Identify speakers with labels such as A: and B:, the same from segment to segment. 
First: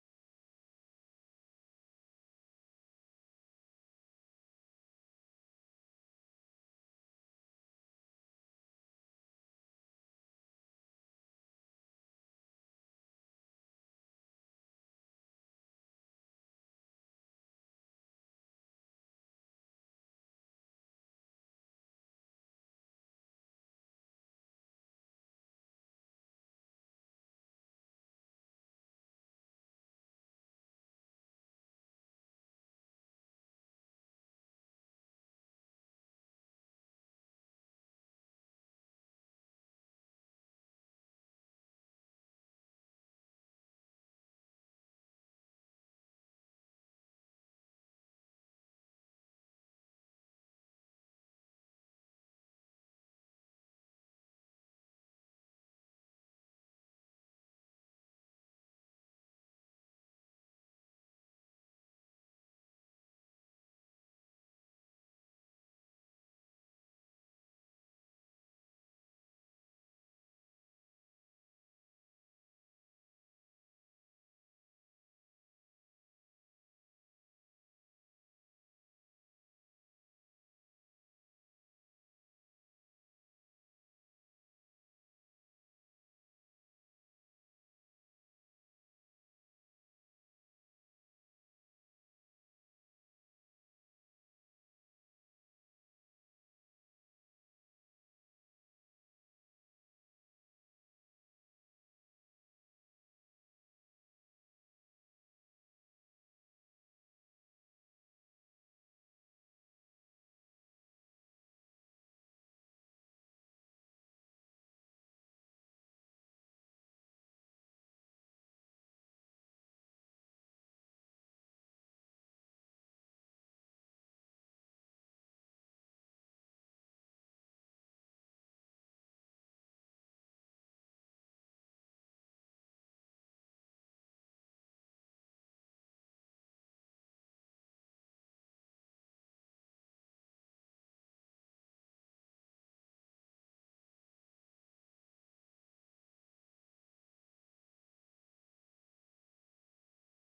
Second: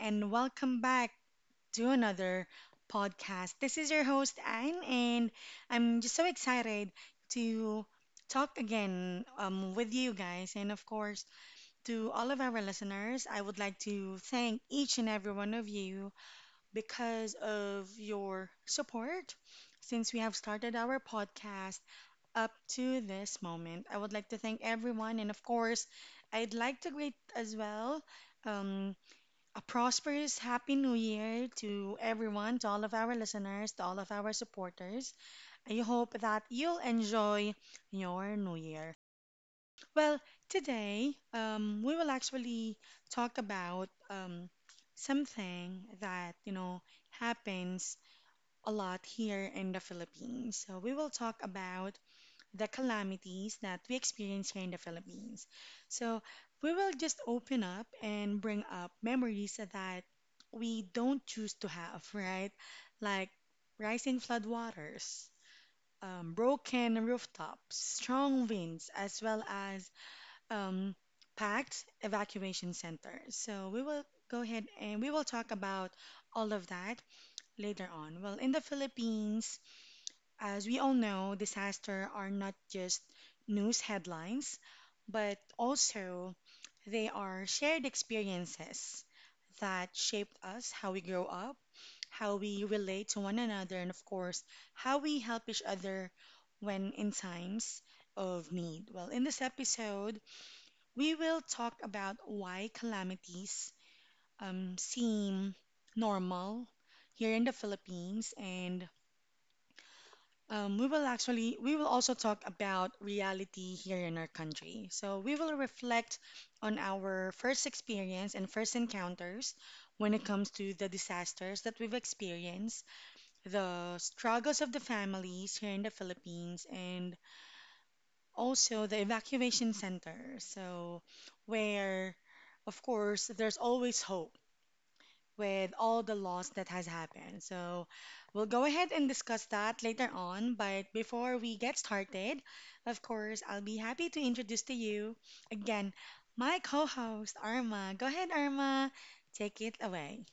A: and welcome back to another podcast. This is your host, Anne, and I'm just so excited to talk again with you guys. And of course, to all of our listeners, I would like to thank each and every one of you because of your support since we have started our podcast up to this moment. I would like to thank everyone, and of course, I'd like to greet as well. Um, a prosperous Happy New Year to everyone, to all of our listeners, to all of our supporters. I hope that you'll enjoy your New Year. Well, today we will actually talk about something that, happens a lot here in the Philippines. So we will talk about the calamities that we experience here in the Philippines. So we will just open up and bring up memories that we don't choose to have, right? Like rising floodwaters, broken rooftops, strong winds, as well as um, packed evacuation centers. So we will go ahead and we will talk about all of that later on. Well, in the Philippines, as we all know, disasters are not just news headlines, but also they are shared experiences that shaped us, how we grow up, how we relate to one another, and of course, how we help each other when in times of need. Well, in this episode, we will talk about why calamities seem normal here in the Philippines and we will also talk about reality here in our country. So we will reflect on our first experience and first encounters when it comes to the disasters that we've experienced, the struggles of the families here in the Philippines, and also the evacuation center. So where, of course, there's always hope with all the loss that has happened. So we'll go ahead and discuss that later on. But before we get started, of course, I'll be happy to introduce to you again my co host, Arma. Go ahead, Arma. Take it away.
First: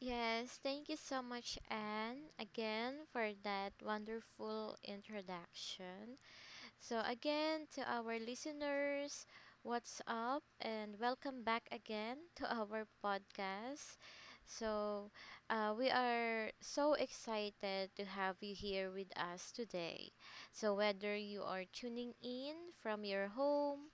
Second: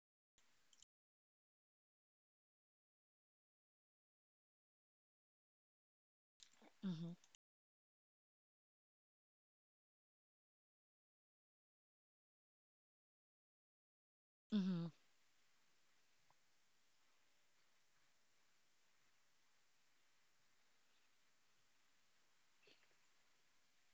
B: Yes, thank you so much, Anne, again for that wonderful introduction. So,
A: Mm-hmm.
B: again, to our listeners, what's up, and welcome back again to our podcast.
A: Mm-hmm.
B: So, we are so excited to have you here with us today. So, whether you are tuning in from your home,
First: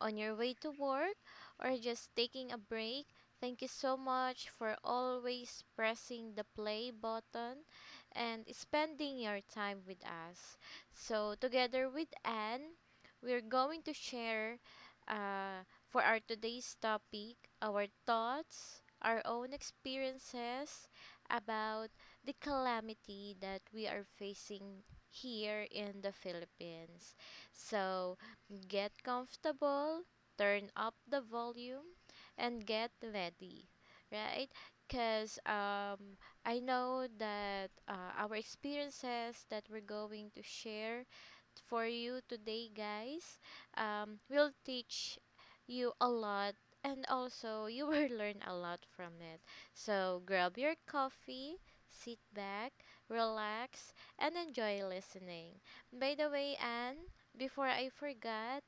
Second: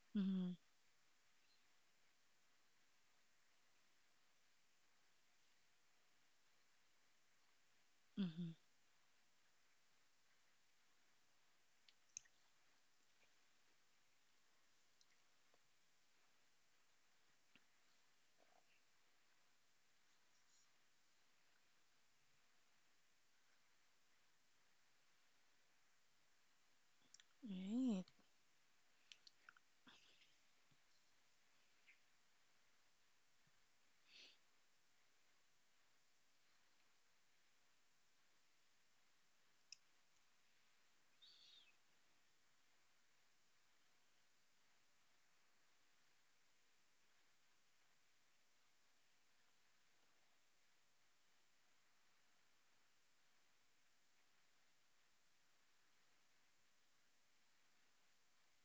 B: on your way to work or just taking a break. Thank you so much for always pressing the play button and
A: Mm-hmm.
B: spending your time with us. So, together with Anne, we're going to share uh, for our today's topic our thoughts, our own experiences about the calamity that we are facing here in the Philippines.
A: Mm-hmm. Right.
B: So, get comfortable, turn up the volume, and get ready, right? Because I know that our experiences that we're going to share for you today, guys, will teach you a lot and also you will learn a lot from it. So grab your coffee, sit back, relax, and enjoy listening. By the way, Anne, before I forgot,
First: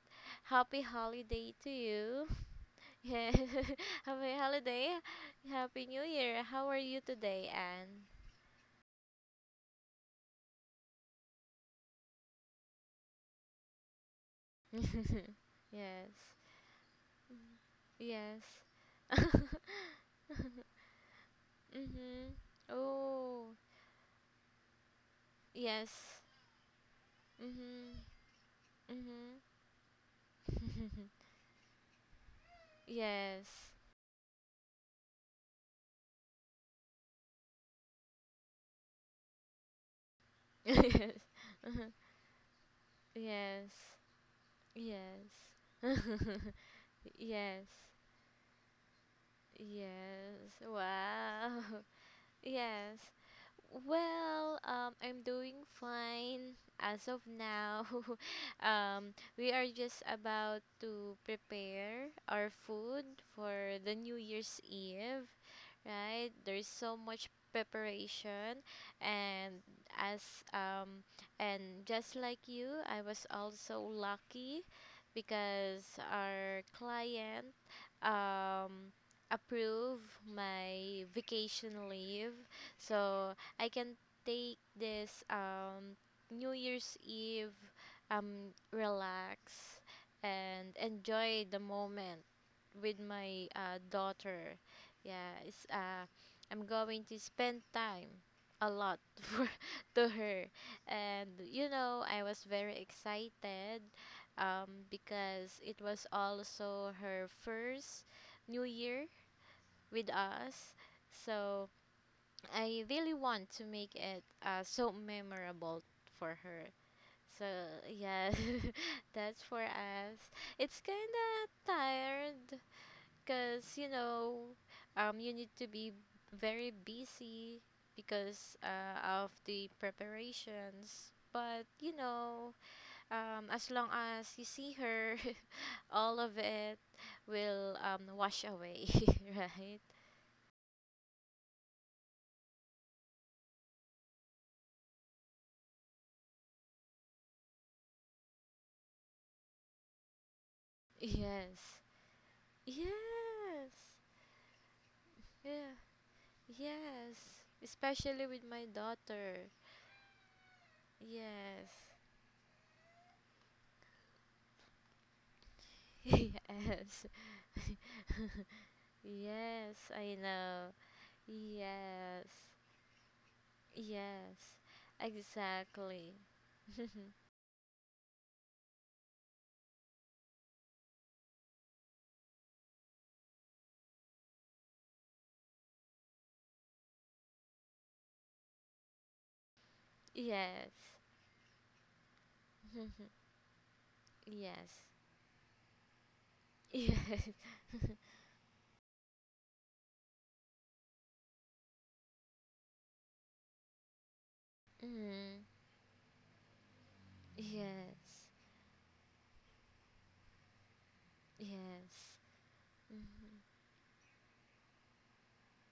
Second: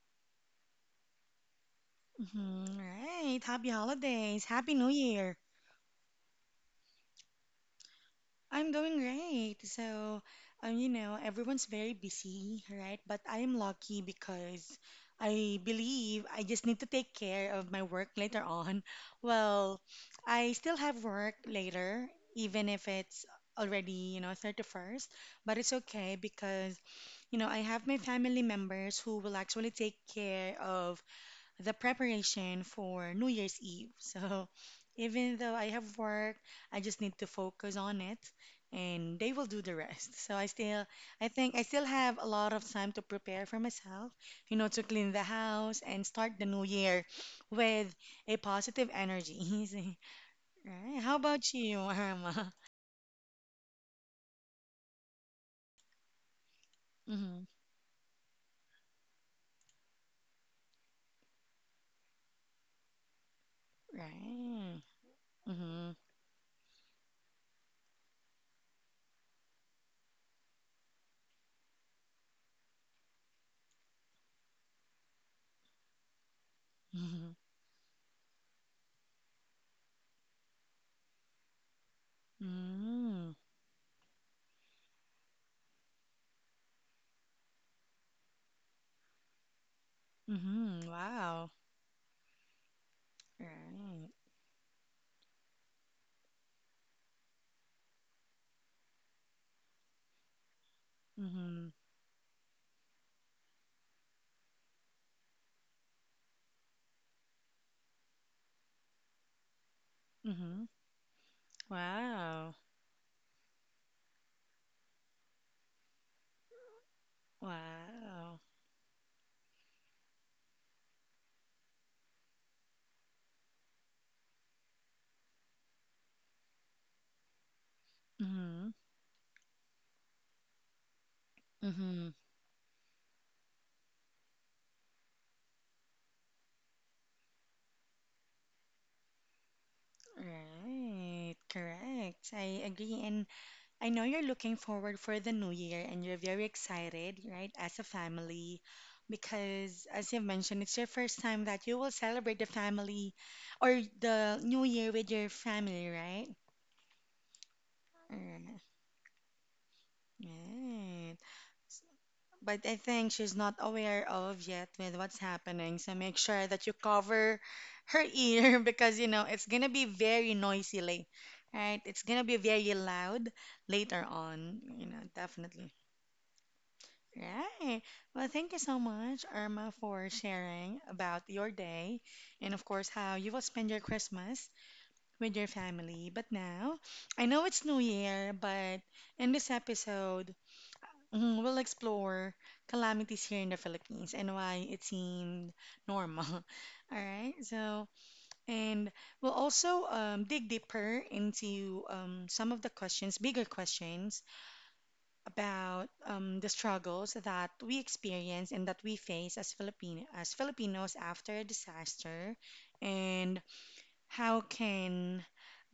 B: happy holiday to you.
A: Mm-hmm.
B: Yeah.
A: Right. Happy
B: Happy
A: holidays. Happy New
B: holiday.
A: Year.
B: Happy New Year. How are you today, Anne?
A: I'm doing great. So, you know, everyone's very busy, right? But I'm lucky because I
B: Yes.
A: believe I just need to take care of my work later
B: Yes.
A: on. Well, I still have work later,
B: Mhm.
A: even if it's
B: Oh.
A: already, you know, 31st, but it's okay
B: Yes.
A: because, you know, I have my
B: Mhm.
A: family members who will
B: Mhm.
A: actually take care of the preparation for New
B: Yes.
A: Year's Eve. So even though I have work, I just need to focus on it and they will do the rest. So I still
B: Yes.
A: I think I
B: Uh huh.
A: still have a lot of time to prepare for
B: Yes.
A: myself, you know, to clean the
B: Yes.
A: house and start the new year
B: Yes.
A: with a positive energy. So,
B: Yes.
A: right. How about
B: Wow.
A: you, Irma?
B: Yes. Well, I'm doing fine as of
A: Mm-hmm.
B: now. We are just about to prepare our food for the New Year's
A: Right.
B: Eve,
A: Mm-hmm.
B: right? There's so much preparation, and as um and just like you, I was also lucky because our
A: Mm-hmm.
B: client um approve my vacation leave,
A: Mm-hmm.
B: so I can take this New Year's Eve, relax and
A: Mm-hmm.
B: enjoy
A: Wow.
B: the moment with
A: Right.
B: my daughter. Yeah, I'm going to spend time a lot to her. And
A: Mm-hmm.
B: you know, I was very excited, because it was also her first New Year with
A: Mm-hmm.
B: us. So
A: Wow.
B: I really want to make it so memorable for her. So yeah,
A: Wow.
B: that's for us. It's kind of tired because you need to be very busy because
A: Mm-hmm.
B: of the preparations, but
A: Mm-hmm.
B: as long as you see her, all of it will wash away, right?
A: Right. Correct. I agree. And I know you're looking forward for the new year and you're very excited, right, as a family. Because as you've mentioned, it's your first time that you
B: Yes.
A: will celebrate the
B: Yes.
A: family or the new year with your
B: Yeah.
A: family, right?
B: Yes, especially with
A: Right.
B: my daughter.
A: Right.
B: Yes.
A: But I think she's not aware of yet with what's happening. So make sure that you
B: Yes.
A: cover her ear because you know it's gonna be
B: Yes, I
A: very
B: know.
A: noisy late, right? It's gonna
B: Yes.
A: be very loud later
B: Yes,
A: on, you know, definitely.
B: exactly.
A: Right. Well, thank you so much, Irma, for sharing about your day and of course how you will spend your Christmas with your family. But now, I know it's New Year, but in this episode,
B: Yes.
A: mhm, we'll explore calamities here in the Philippines and why it
B: Yes.
A: seemed normal. All right. So, and we'll also dig deeper into some of the questions, bigger questions
B: Mm.
A: about the struggles that we
B: Yes.
A: experience and that we face as Filipinos after a
B: Yes.
A: disaster, and
B: Mm-hmm.
A: how can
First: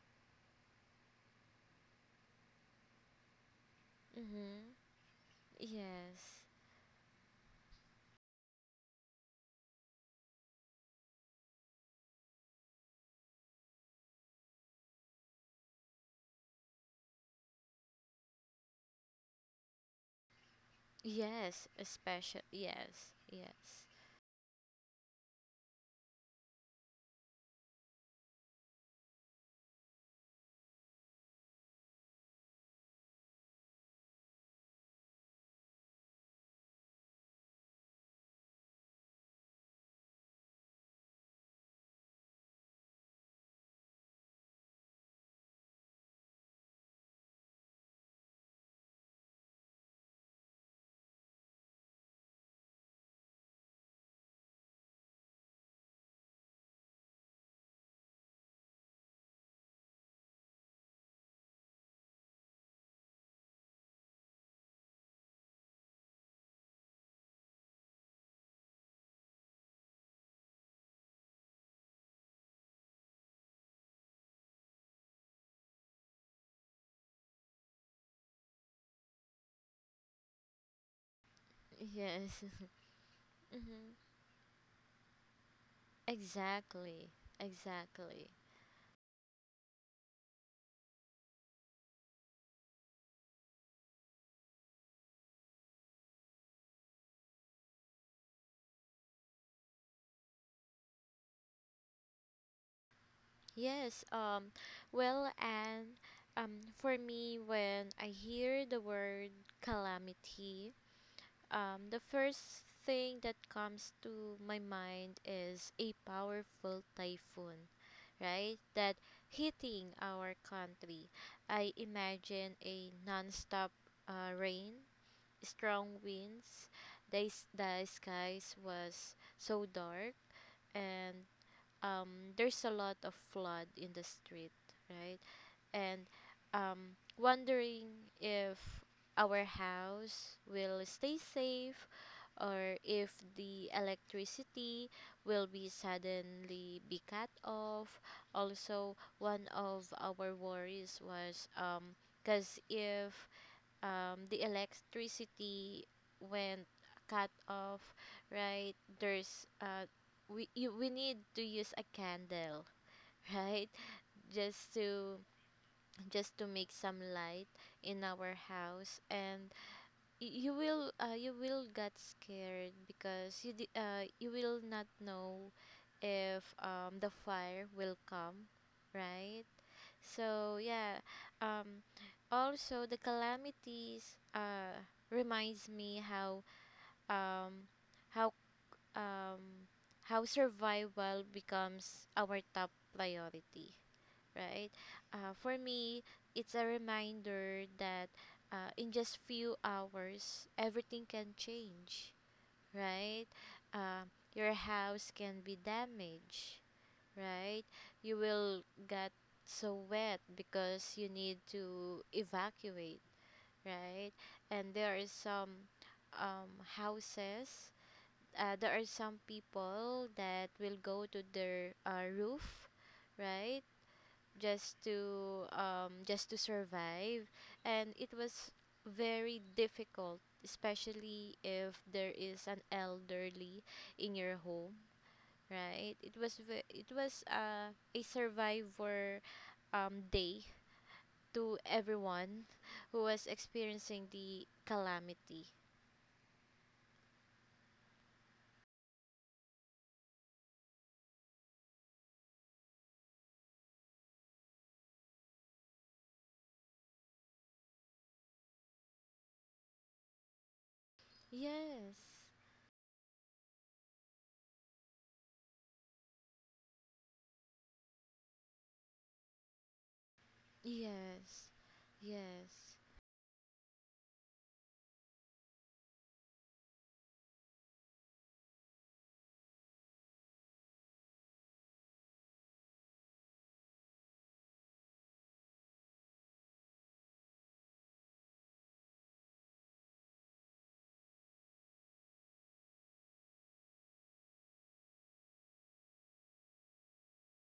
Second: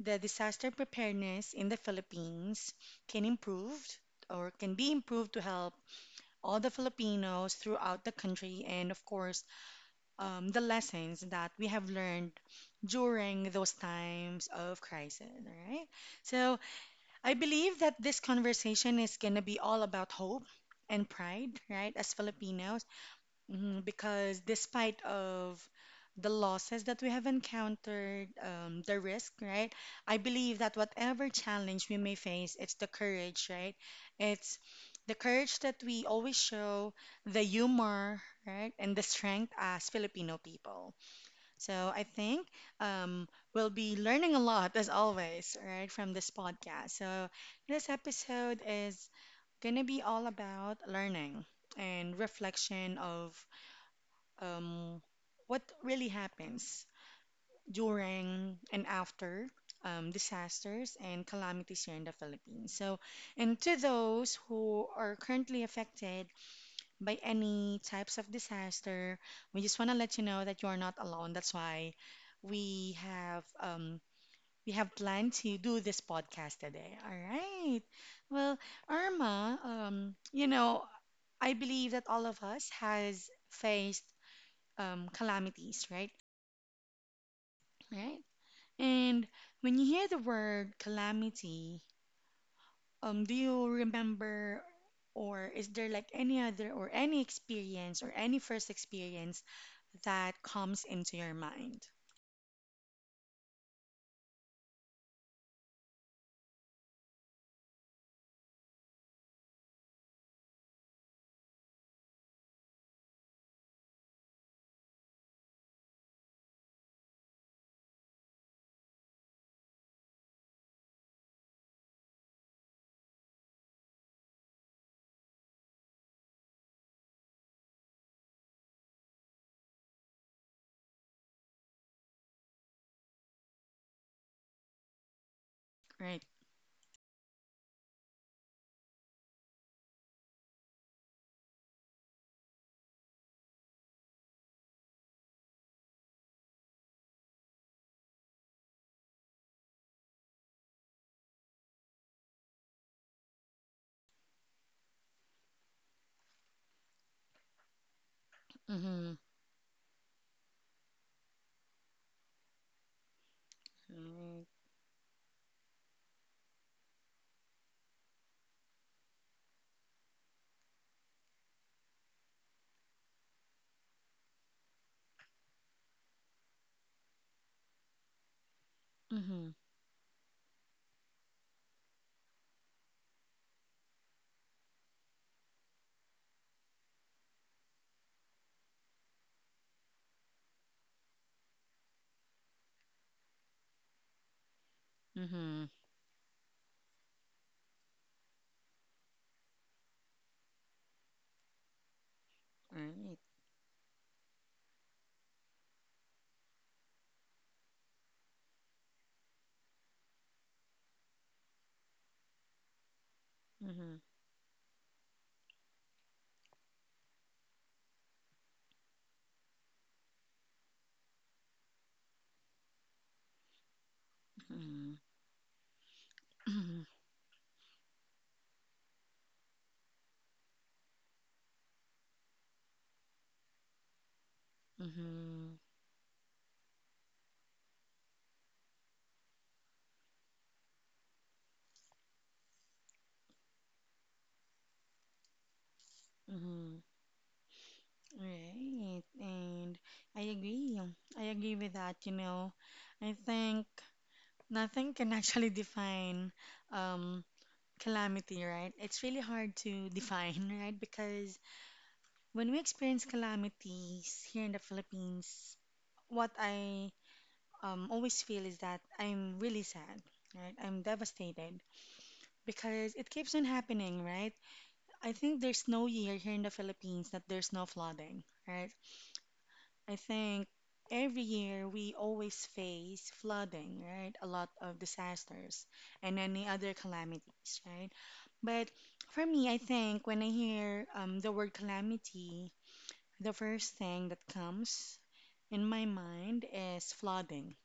A: the disaster preparedness in the Philippines can improve or can
B: Mm-hmm.
A: be improved to help
B: Yes.
A: all the Filipinos throughout the country, and of course, the lessons that we have learned during those times of crisis, right? So I believe that this conversation is going to be all about hope and pride,
B: Yes,
A: right, as
B: especially.
A: Filipinos,
B: Yes.
A: mhm,
B: Yes.
A: because despite of the losses that we have encountered, the risk, right? I believe that whatever challenge we may face, it's the courage, right? It's the courage that we always show, the humor, right? And the strength as Filipino people. So I think um, we'll be learning a lot, as always, right, from this podcast. So this episode is going to be all about learning and reflection of um, what really happens during and after disasters and calamities here in the Philippines. So, and to those who are currently affected by any types of disaster, we just want to let you know that you are not alone. That's why we have we have planned to do this podcast today. All right. Well, Irma, you know, I believe that all of
B: Yes.
A: us has
B: Mm-hmm.
A: faced calamities, right?
B: Exactly.
A: Right.
B: Exactly.
A: And when you hear the word calamity, do you remember, or is there like any other or any experience or any first experience that comes into your mind?
B: Yes. Well and for me when I hear the word calamity, the first thing that comes to my mind is a powerful typhoon, right? That hitting our country. I imagine a non-stop rain, strong winds. The skies was so dark, and there's a lot of flood in the street, right? And
A: Right.
B: wondering if our house will stay safe, or if the electricity will be suddenly be cut off. Also, one of our worries was, because if the electricity went cut off, right,
A: Mm-hmm.
B: there's we need to use a candle, right,
A: Right.
B: just to make some light in our house. And you will get scared because you will not know if the fire will come,
A: Mm-hmm.
B: right? So yeah, um, also the calamities reminds me how um, how um, how survival becomes our top priority, right?
A: Mm-hmm.
B: For me, it's a reminder that in just few hours, everything can change,
A: Right.
B: right? Uh, your house can be damaged, right? You will get so wet because you need to evacuate,
A: Mm-hmm.
B: right? And there are some houses. There are some people that will go to their roof, right? Just
A: Mm-hmm.
B: to
A: Mm-hmm.
B: survive. And it was very difficult, especially if there is an elderly in your home,
A: Mm-hmm.
B: right? It was a survivor day to everyone who was experiencing the calamity.
A: Mm-hmm. Right. And I agree. I agree with that, you know. I think nothing can actually define um, calamity, right? It's really hard to define, right? Because
B: Yes.
A: when we experience calamities here in the Philippines, what I always feel is that I'm really sad, right? I'm
B: Yes.
A: devastated
B: Yes.
A: because it keeps on happening, right? I think there's no year here in the Philippines that there's no flooding, right? I think every year we always face flooding, right? A lot of disasters and any other calamities, right? But for me, I think when I hear the word calamity, the first thing that comes in my mind is flooding,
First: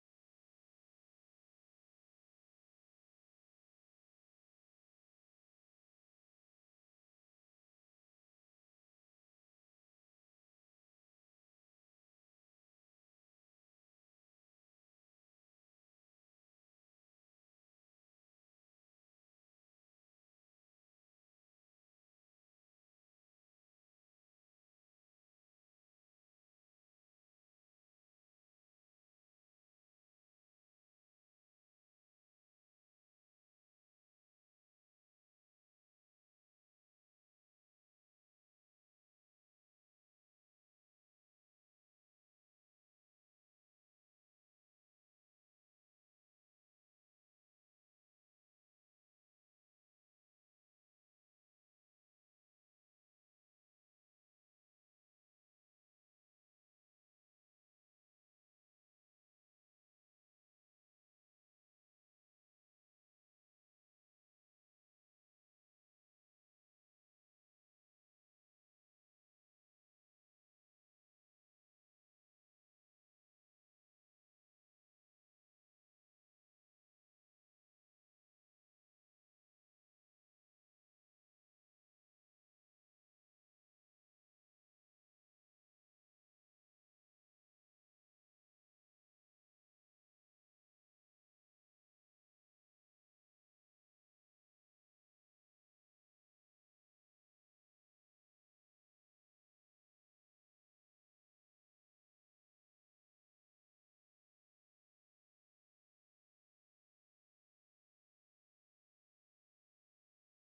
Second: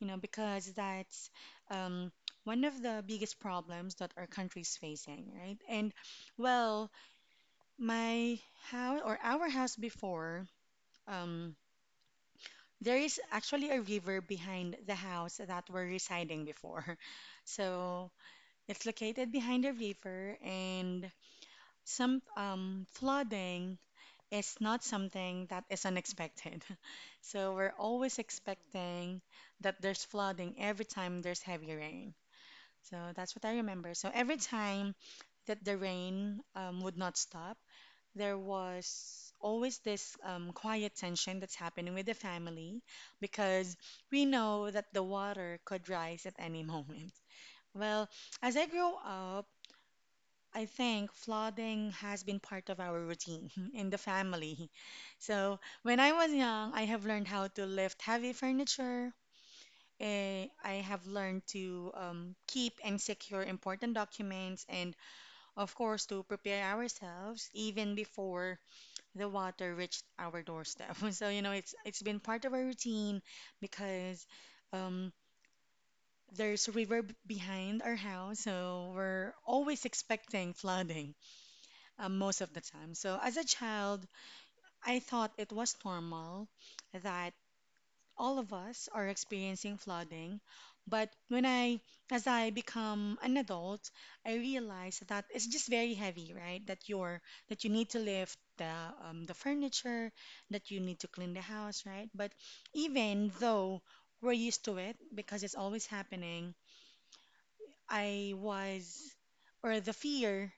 A: you know, because that's um, one of the biggest problems that our country is facing, right? And well, my house or our house before, um, there is actually a river behind the house that we're residing before. So it's located behind a river and some flooding is not something that is unexpected. So we're always expecting that there's flooding every time there's heavy rain. So that's what I remember. So every time that the rain would not stop, there was always this quiet tension that's happening with the family because we know that the water could rise at any moment. Well, as I grew up, I think flooding has been part of our routine in the family. So when I was young, I have learned how to lift heavy furniture. I have learned to keep and secure important documents and, of course, to prepare ourselves even before the water reached our doorstep. So, you know, it's been part of our routine because um, there's a river behind our house, so we're always expecting flooding most of the time. So, as a child, I thought it was normal that all of us are experiencing flooding, but as I become an adult, I realize that it's just very heavy, right? That you need to lift the furniture, that you need to clean the house, right? But even though we're used to it because it's always happening, I was, or the fear,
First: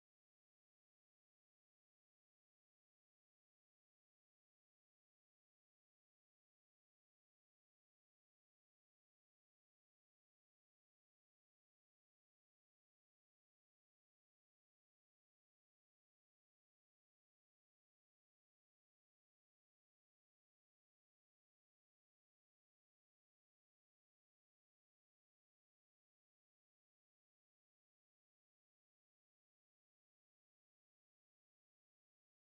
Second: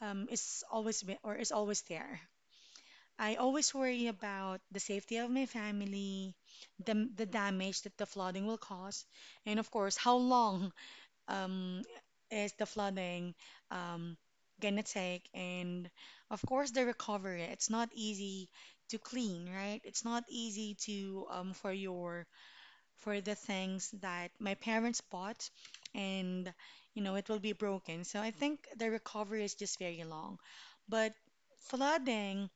A: um, is always there. I always worry about the safety of my family, the damage that the flooding will cause, and of course, how long um, is the flooding um, gonna take, and of course, the recovery. It's not easy to clean, right? It's not easy to for the things that my parents bought, and you know, it will be broken. So I think the recovery is just very long, but flooding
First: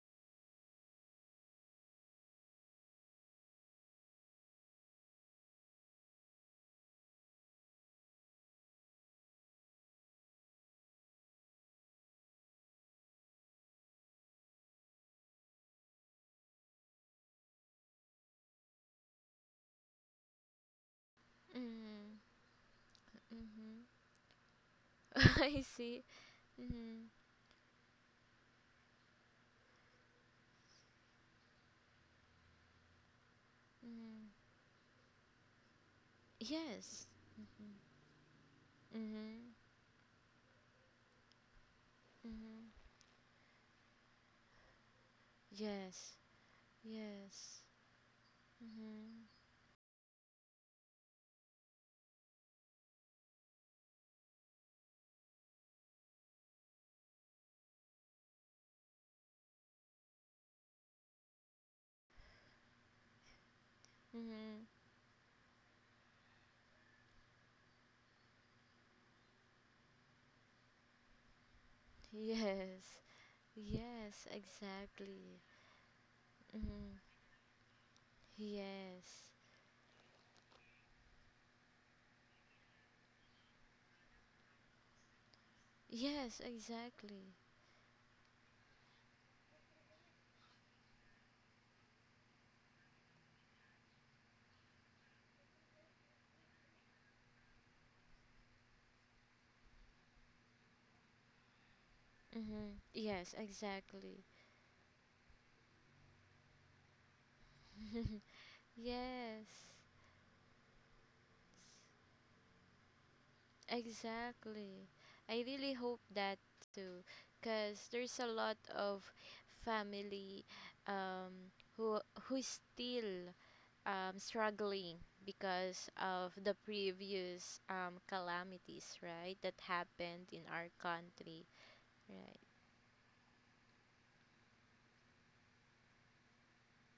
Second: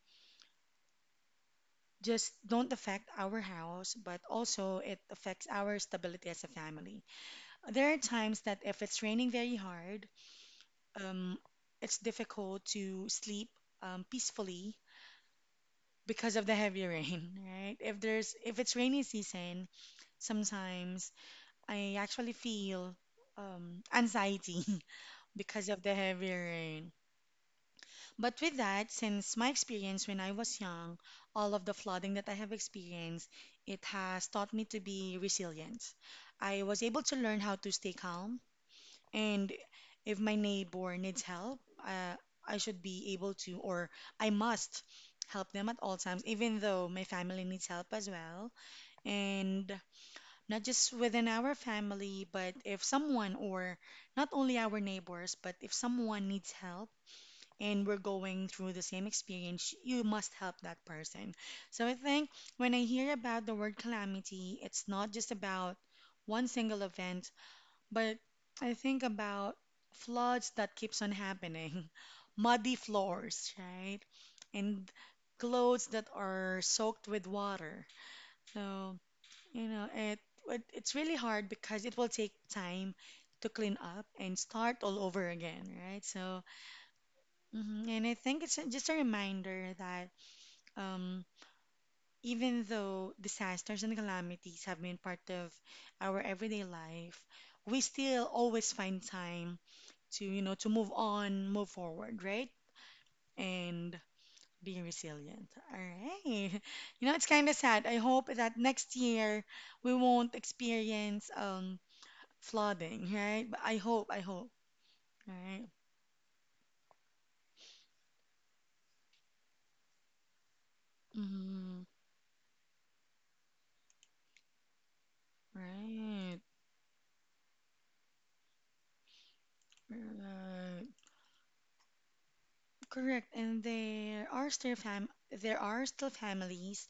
A: just don't affect our house, but also it affects our stability as a family. There are times that if it's raining very hard, um, it's difficult to sleep peacefully because of the heavy rain, right? If it's rainy season, sometimes I
B: Mm-hmm.
A: actually feel anxiety
B: I
A: because of the
B: see.
A: heavy rain.
B: Mm-hmm.
A: But with that, since my experience when I was young, all of the flooding that I have experienced, it has
B: Mm-hmm.
A: taught me to be resilient. I was able
B: Yes.
A: to learn how to
B: Mm-hmm.
A: stay calm, and
B: Mhm.
A: if my neighbor needs help, I
B: Mhm.
A: should be able to, or I must help them at all
B: Yes.
A: times, even though my family
B: Yes.
A: needs help as well.
B: Mhm.
A: And not just within our family, but if someone, or not only our neighbors, but if someone needs help, and we're going through the same experience, you must help that person. So I think when I hear about the word calamity,
B: Mhm.
A: it's not just about one single event, but I think about floods that keeps on happening, muddy
B: Yes.
A: floors, right?
B: Yes,
A: And
B: exactly.
A: clothes that are
B: Mhm.
A: soaked with water. So,
B: Yes.
A: it, it's really hard because it will take time to clean up and start all over again, right?
B: Yes,
A: So,
B: exactly.
A: And I think it's just a reminder that um, even though disasters and calamities have been part of our everyday life, we still always find time to, to move on, move forward, right?
B: Mhm. Yes,
A: And
B: exactly.
A: be resilient. All right. You know, it's kind of sad. I hope that next year
B: Yes.
A: we won't experience flooding, right? But I hope,
B: Exactly. I
A: right?
B: really hope that too, cuz there's a lot of family um
A: Mm-hmm.
B: who who is still struggling because of
A: Right.
B: the previous calamities, right, that happened in our
A: Right.
B: country, right?
A: Correct, and there are still fam there are still families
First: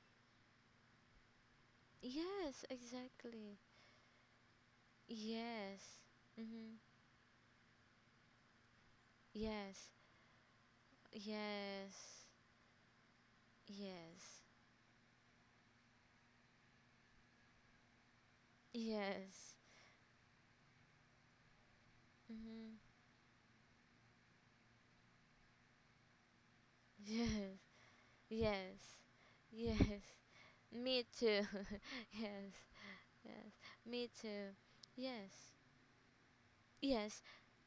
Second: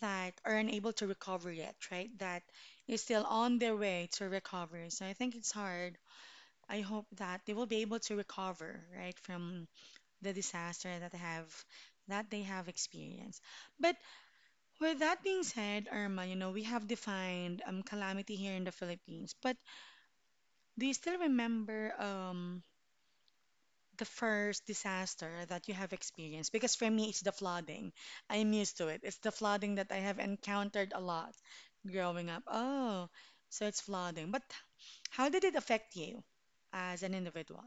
A: that are unable to recover yet, right? That
B: Yes,
A: is still on
B: exactly.
A: their way to recovery. So I think it's hard.
B: Yes. Mm-hmm.
A: I hope that they will be able to recover, right, from
B: Yes.
A: the disaster
B: Yes.
A: that they have experienced. But
B: Yes.
A: with that being said, Irma, you know, we have defined calamity here in the Philippines.
B: Yes.
A: But do you still remember
B: Mm-hmm.
A: the first disaster that you have experienced? Because for me, it's the
B: Yes.
A: flooding. I'm used
B: Yes.
A: to it. It's the flooding that I
B: Yes.
A: have encountered a
B: Me
A: lot
B: too.
A: growing up.
B: Yes.
A: Oh,
B: Yes.
A: so it's
B: Me
A: flooding. But
B: too.
A: how
B: Yes.
A: did it affect you as an
B: Yes.
A: individual?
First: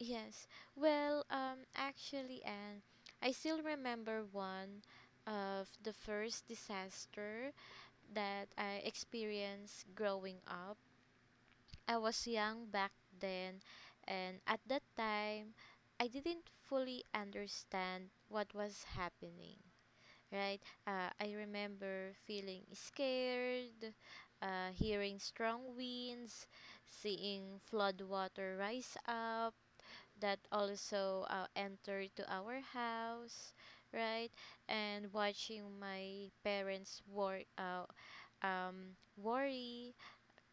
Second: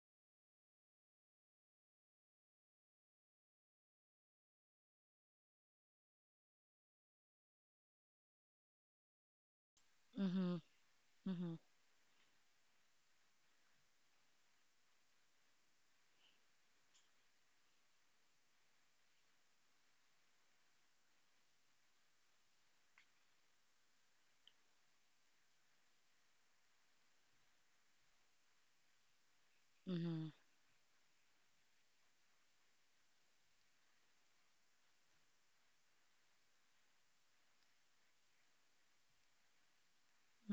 B: Yes. Well, actually, Anne, I still remember one of the first disaster that I experienced growing
A: Mm-hmm,
B: up.
A: mm-hmm,
B: I was young back then, and at that time, I didn't fully understand what was happening, right? I remember feeling scared, hearing strong winds, seeing flood water rise up
A: mm-hmm,
B: that also enter to our house, right, and watching my parents worry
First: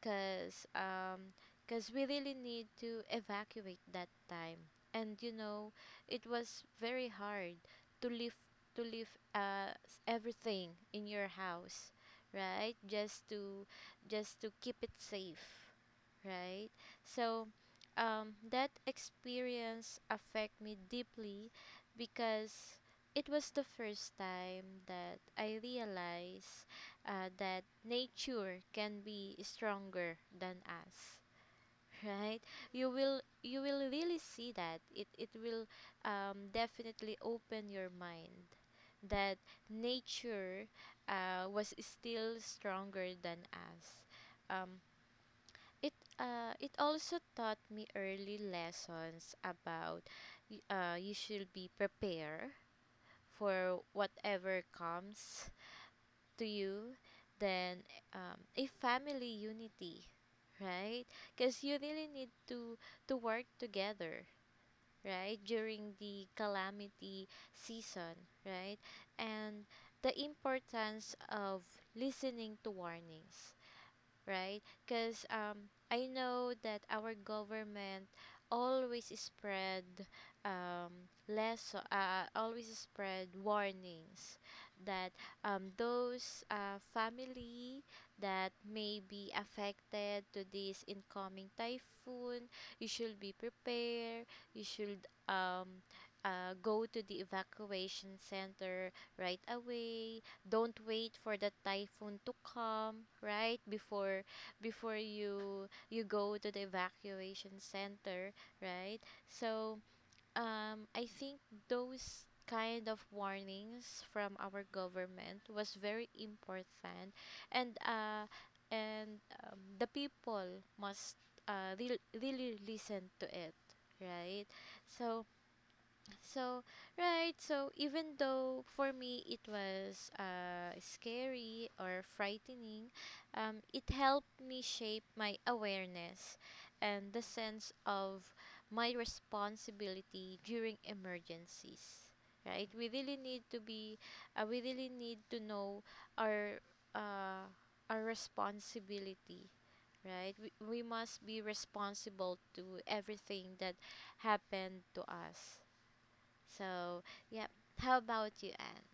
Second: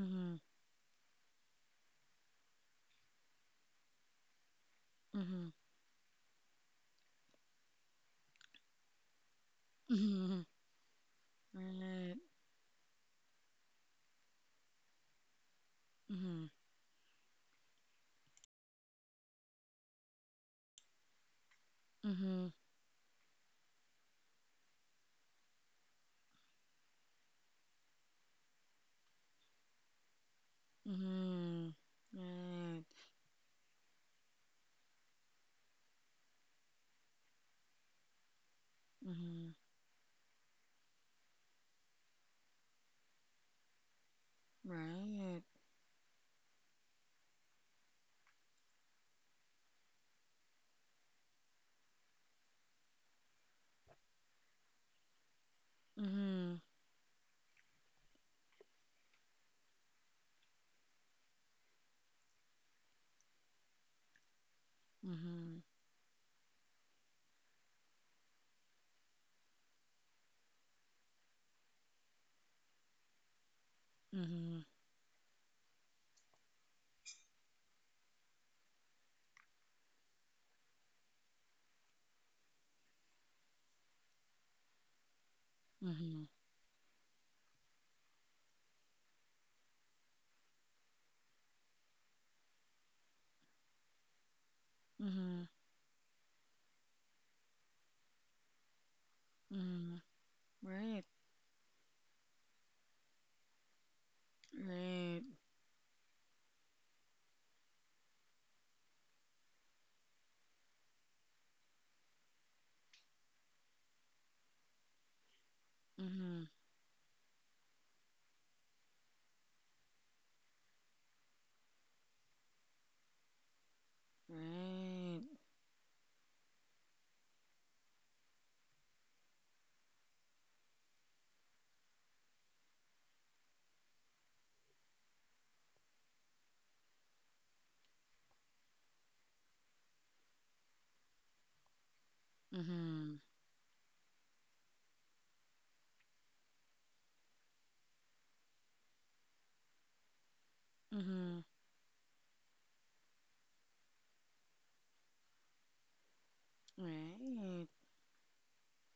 A: mm-hmm,
B: cause we really need to evacuate that time. And
A: mm-hmm,
B: it was very hard to leave, to leave
A: mm-hmm,
B: everything in your house,
A: right,
B: right, just to keep it safe,
A: mm-hmm,
B: right? So that experience affect me deeply
A: mm-hmm,
B: because it was the first time that I realized that nature can be stronger than us,
A: mm-hmm,
B: right.
A: right,
B: You will really see that it will, definitely open your mind, that
A: mm-hmm,
B: nature was still stronger than us. um,
A: right,
B: it also taught me early lessons about: you should be prepared for whatever comes to
A: mm-hmm,
B: you. Then, a family unity, right, because you really need to work together, right,
A: mm-hmm,
B: during the calamity season, right. And the importance of listening to warnings, right?
A: mm-hmm,
B: Because I know that our government always spread always spread warnings, that
A: mm-hmm,
B: those family that may be affected to this incoming typhoon, you should be prepared. You should,
A: mm-hmm,
B: go to the evacuation center right
A: mm-hmm,
B: away. Don't
A: right.
B: wait for the typhoon to come, right, before
A: Right.
B: you go to the evacuation center, right. So I think those kind of warnings from our government was very
A: Mm-hmm.
B: important. And uh and um, the people must really listen to it, right.
A: Right.
B: so so, right. So, even though for me it was scary or frightening, it helped me shape my awareness and the sense of my responsibility during emergencies. Right? We
A: Mm-hmm.
B: really need to know our, uh, our responsibility. Right? We must
A: Mm-hmm.
B: be responsible to everything that happened to us, so, yep.
A: Right.
B: How about you, Anne?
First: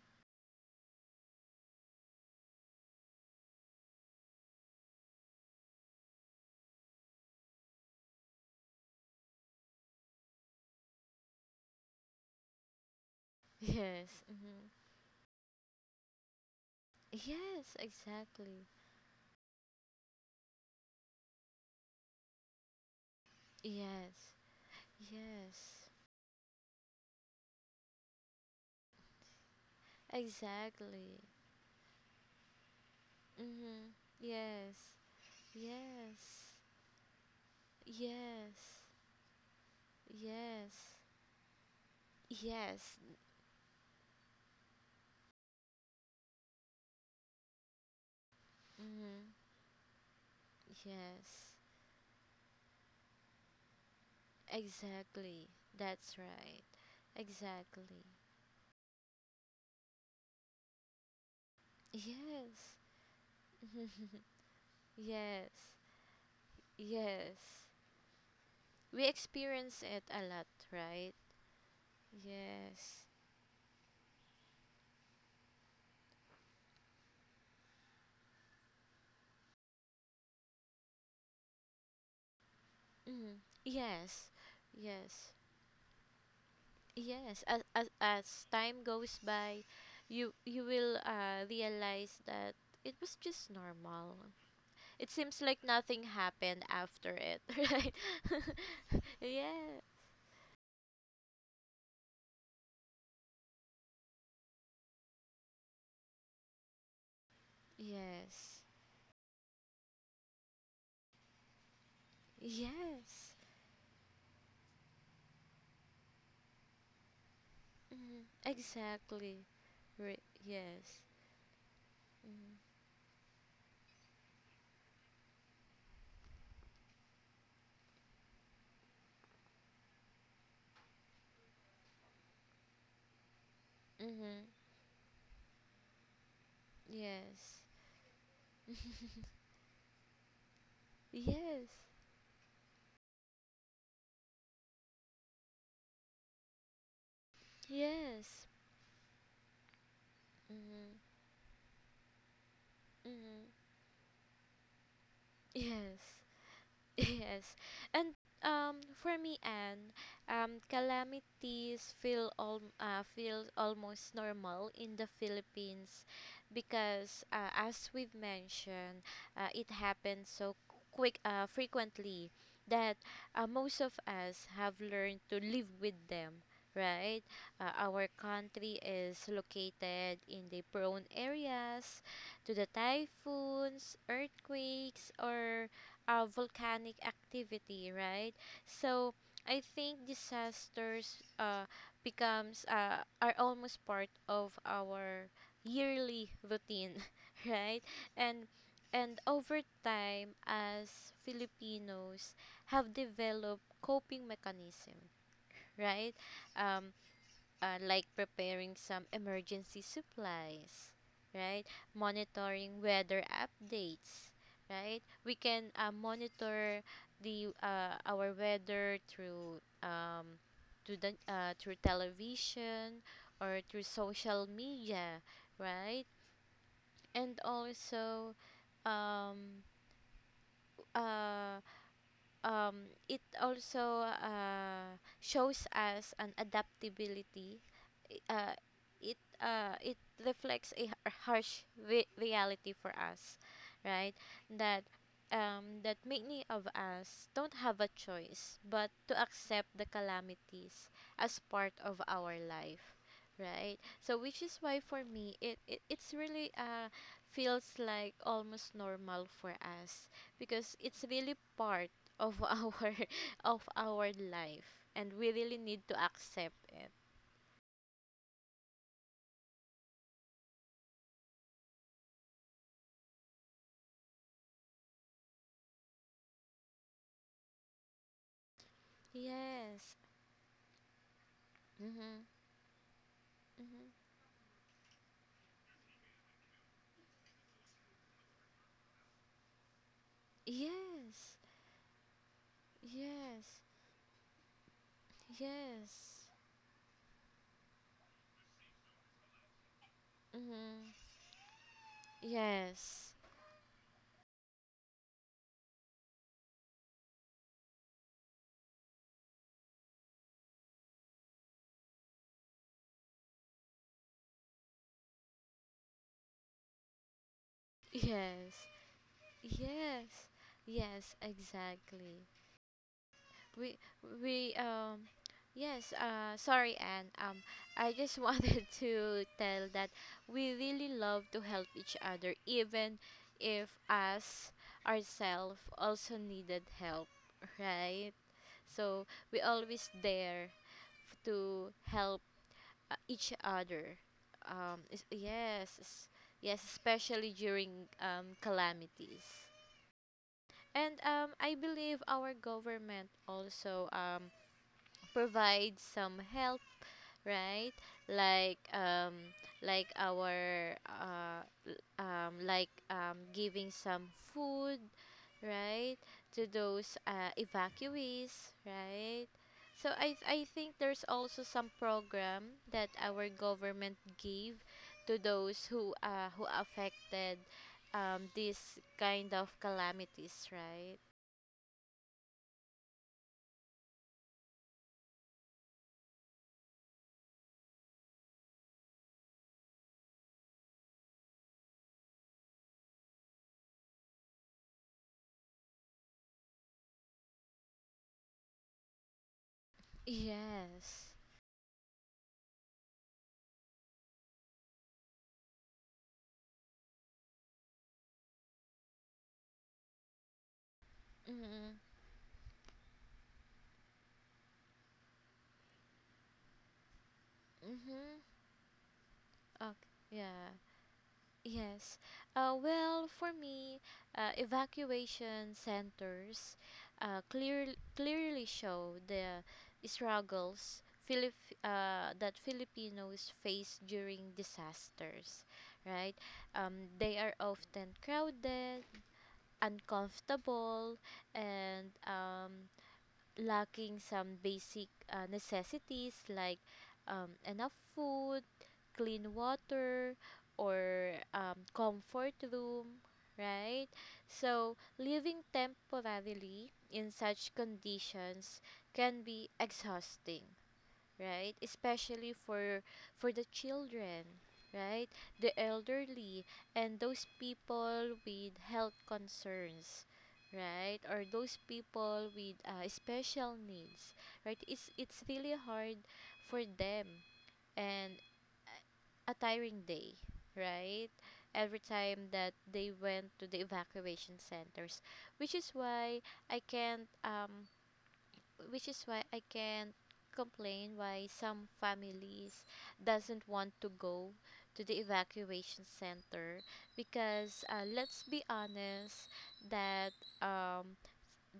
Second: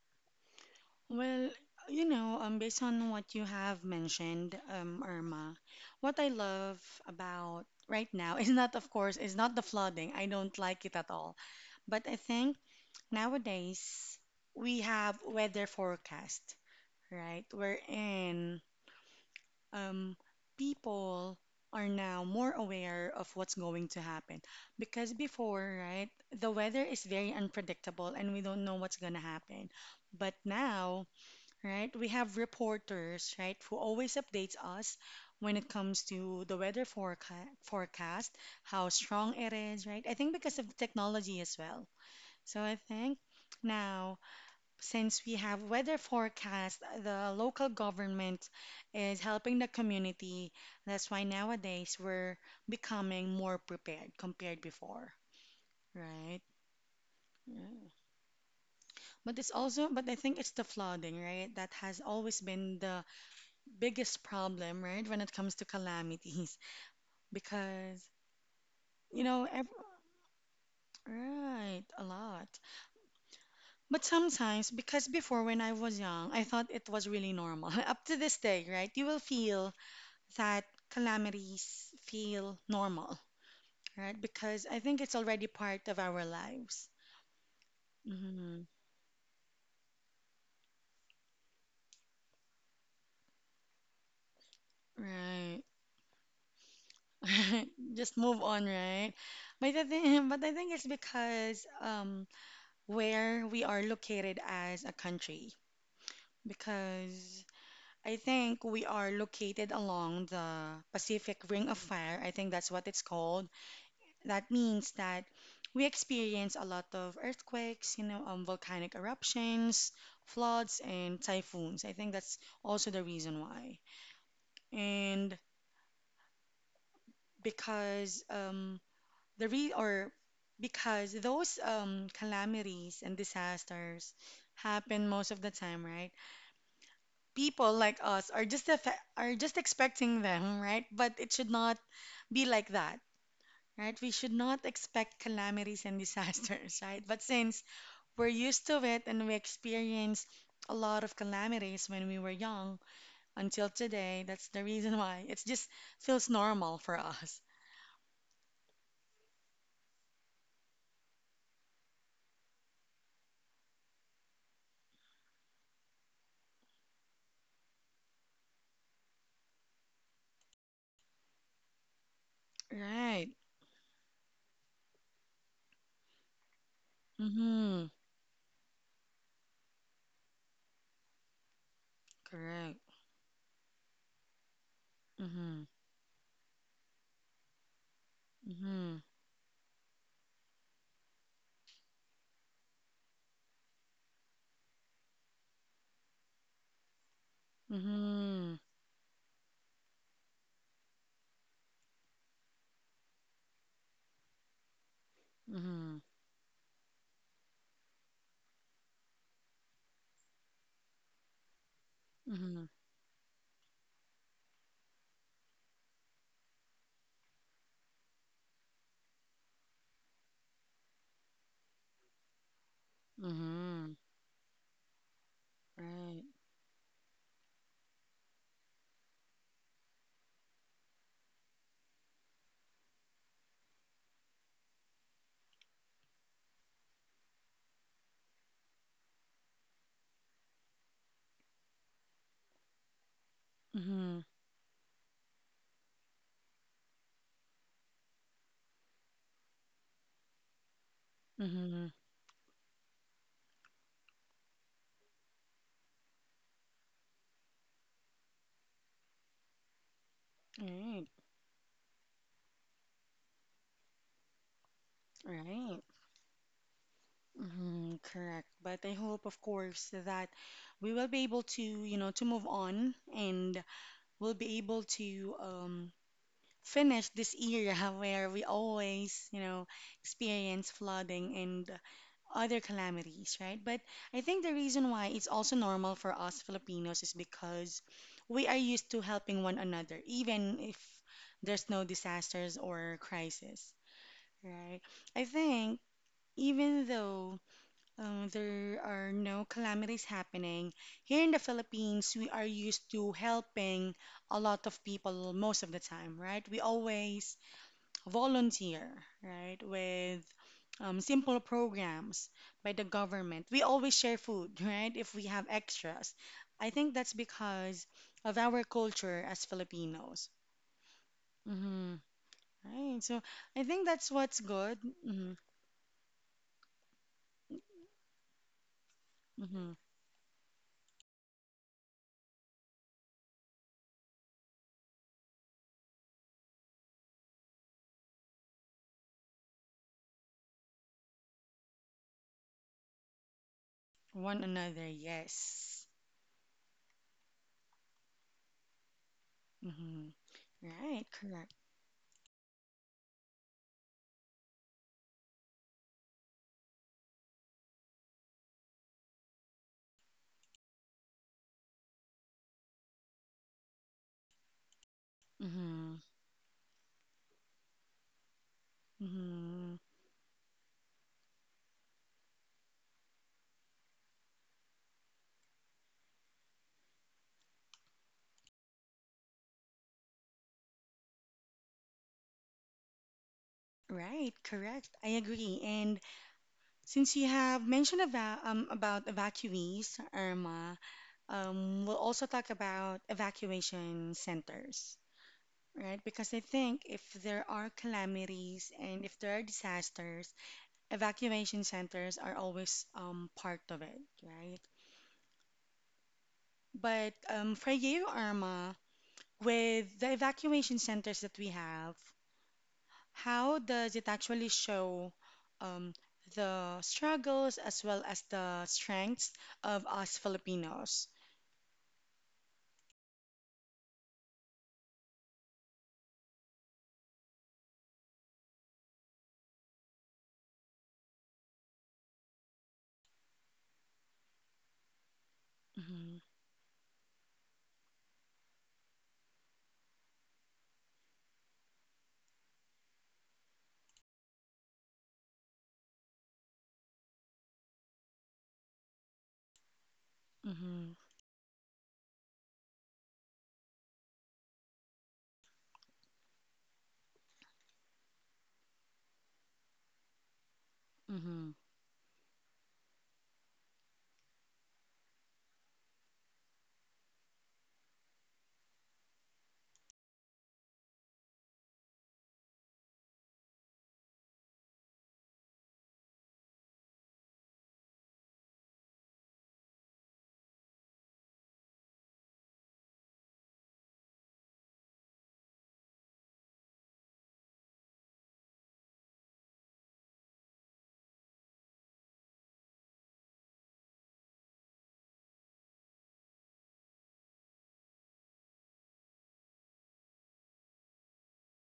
A: Well, based on what you have mentioned, Irma, what I love about right now is not, of course, is not the flooding. I don't like it at all. But I think nowadays
B: Yes. Hmm.
A: we have weather forecast, right?
B: Yes,
A: We're in.
B: exactly.
A: um, People are now more aware of what's going to
B: Yes.
A: happen. Because before,
B: Yes.
A: right, the weather is very unpredictable and we don't know what's going to happen. But now,
B: Exactly.
A: right, we have reporters, right, who
B: Mm-hmm.
A: always updates
B: Yes.
A: us when it comes to
B: Yes.
A: the weather forecast,
B: Yes.
A: how strong it is, right? I think because of the
B: Yes.
A: technology as well. So I
B: Yes.
A: think now since we have weather forecast, the local government is
B: Mm-hmm.
A: helping the community. That's why
B: Yes.
A: nowadays we're becoming more prepared compared before,
B: Exactly. That's
A: right?
B: right.
A: Yeah.
B: Exactly.
A: But it's also, but I think it's the flooding, right? That has always
B: Yes.
A: been the biggest problem, right? When it
B: Yes.
A: comes to calamities,
B: Yes.
A: because
B: We
A: you know, ev
B: experience it a lot, right?
A: right, a lot.
B: Yes.
A: But sometimes, because before when I was young, I thought it was really normal. Up to this day, right? You will feel that calamities feel normal,
B: Hmm.
A: right?
B: Yes,
A: Because I think it's
B: yes,
A: already part of our lives.
B: yes. As
A: hmm
B: time goes by, you will realize that it was just normal. It seems like
A: Right.
B: nothing happened after it, right?
A: Just move on, right? But I
B: Yeah.
A: think, but I think it's because where we are located as a country, because I think
B: Yes.
A: we are located along the Pacific Ring of Fire. I think that's what it's
B: Yes.
A: called. That means that we experience a lot of earthquakes,
B: Mm,
A: volcanic
B: exactly.
A: eruptions, floods,
B: Yes.
A: and typhoons. I think that's
B: Mm,
A: also the reason why. And because the re or because those calamities and disasters
B: mm-hmm.
A: happen most of the time, right?
B: Yes.
A: People like us are just are just expecting them, right? But it should
B: Yes.
A: not be like that, right? We should not expect calamities and disasters, right? But since we're
B: Yes.
A: used to it and we experienced a
B: Mm-hmm.
A: lot of calamities when we were young until
B: Mm-hmm.
A: today. That's the reason why it just
B: Yes.
A: feels normal for us.
B: Yes. And for me, Anne, calamities feel almost normal in the Philippines because, as we've mentioned, it happens so quick frequently, that
A: Right.
B: most of us have learned to live with them. Right,
A: Mm-hmm.
B: our country is located in the prone areas to the
A: Correct.
B: typhoons, earthquakes,
A: Mm-hmm.
B: or volcanic activity, right?
A: Mm-hmm.
B: So I think disasters becomes are almost part of our yearly routine, right? And
A: Mm-hmm.
B: and over time, as Filipinos have developed coping mechanism,
A: Mm-hmm.
B: right? Um, like preparing some emergency supplies, right?
A: Mm-hmm.
B: Monitoring weather updates, right? We can monitor the our weather through, through the through television or through
A: Mm-hmm.
B: social media, right?
A: Right.
B: And also, um, uh, it also shows us an adaptability. I- Uh, it reflects a harsh reality for us, right?
A: Mm-hmm.
B: That that many of us don't have a choice but to accept the calamities as part
A: Mm-hmm.
B: of our life, right? So which is why for me it, it it's really feels like almost normal for us because it's
A: Right.
B: really part of our of our life, and we really need
A: Right.
B: to accept it.
A: Mm-hmm. Correct. But I hope, of course, that we will be able to, you know, to move on and we'll be able to finish this era where we always, you know,
B: Yes.
A: experience flooding and
B: Mm-hmm.
A: other calamities, right? But
B: Mm-hmm.
A: I think the reason why it's also normal for us Filipinos is because we are used to helping one another, even if
B: Yes.
A: there's no disasters or crisis,
B: Yes.
A: right? I think
B: Yes.
A: even though there are no calamities happening,
B: Mm-hmm.
A: here in the Philippines, we are used
B: Yes.
A: to helping a lot of people most of the time, right? We always volunteer, right, with simple programs by the government. We always share food, right, if we have extras. I think that's because of
B: Yes.
A: our culture as
B: Yes.
A: Filipinos.
B: Yes,
A: hmm
B: exactly.
A: Right. So I
B: we
A: think that's what's
B: we
A: good. hmm
B: Yes. Sorry, Anne. I just wanted to tell
A: hmm
B: that we really love to help each other, even if us ourselves also needed help, right? So we always there, to help each other.
A: One another,
B: Yes.
A: yes.
B: Yes, especially during calamities.
A: hmm
B: And
A: Right, correct.
B: I believe our government also provide some help, right? Like um like our giving some food,
A: hmm
B: right? To those evacuees, right?
A: hmm
B: So I think there's also some program that our government gave to those who affected this kind of calamities, right?
A: Right, correct. I agree. And since you have mentioned about evacuees, Irma, um, we'll also talk about evacuation centers, right? Because I think if there are calamities and if there are disasters,
B: Yes.
A: evacuation centers are always part of it, right? But for you, Irma, with the evacuation centers that we
B: Mhm.
A: have, how does it actually show um, the struggles as well as
B: Mhm.
A: the strengths of
B: Okay.
A: us
B: Yeah.
A: Filipinos?
B: Yes. Well, for me, evacuation centers uh, clear, clearly show the struggles, that Filipinos face during disasters,
A: Mm-hmm,
B: right? They are often crowded, uncomfortable, and lacking some basic necessities like enough food, clean water,
A: mm-hmm,
B: or comfort room, right? So, living temporarily in such conditions can be exhausting,
A: mm-hmm,
B: right? Especially for the children, right? The elderly and those people with health concerns, right? Or those people with special needs, right? It's really hard for them and a tiring day, right? Every time that they went to the evacuation centers, which is why I can't um which is why I can't complain why some families doesn't want to go to the evacuation center because let's be honest that um,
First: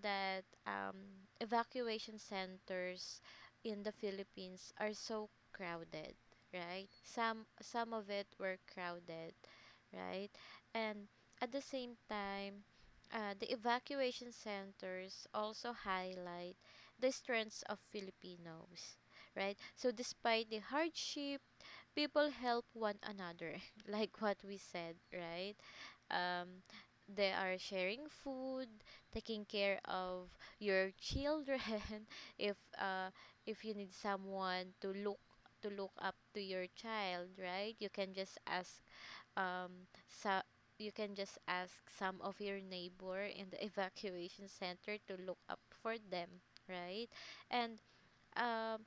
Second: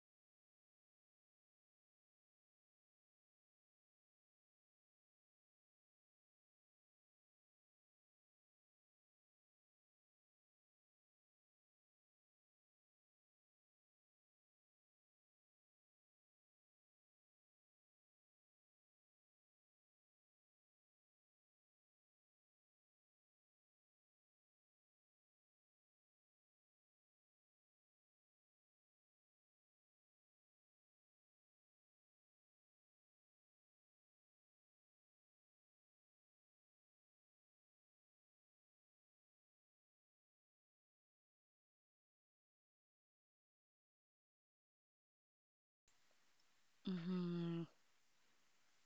B: that um, evacuation centers in the Philippines are so crowded, right? Some of it were crowded, right? And at the same time, the evacuation centers also highlight the strengths of Filipinos, right? So despite the hardship, people help one another, like what we said, right? um, they are sharing food, taking care of your children. If if you need someone to look up to your child, right? You can just ask um so you can just ask some of your neighbor in the evacuation center to look up for them, right?
A: mm-hmm,
B: And um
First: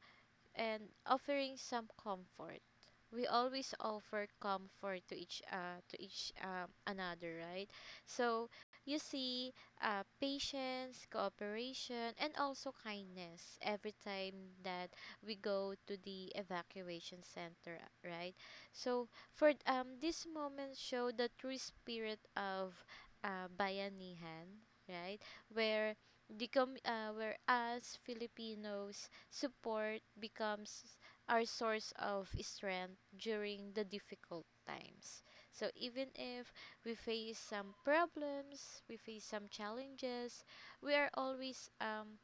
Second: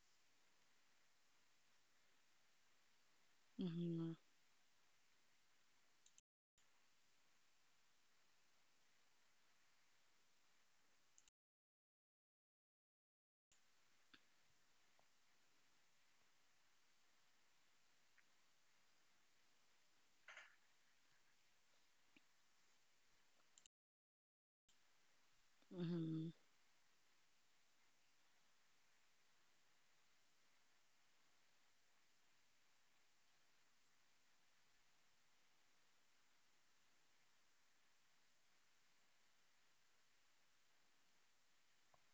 B: and offering some comfort. We always
A: mm-hmm.
B: offer comfort to each another, right? So you see, patience, cooperation, and also kindness every time that we go to the evacuation center, right? So for this moment show the true spirit of bayanihan, right? Where
A: Mm-hmm.
B: where us Filipinos support becomes our source of strength during the difficult times. So even if we face some problems, we face some challenges, we are always um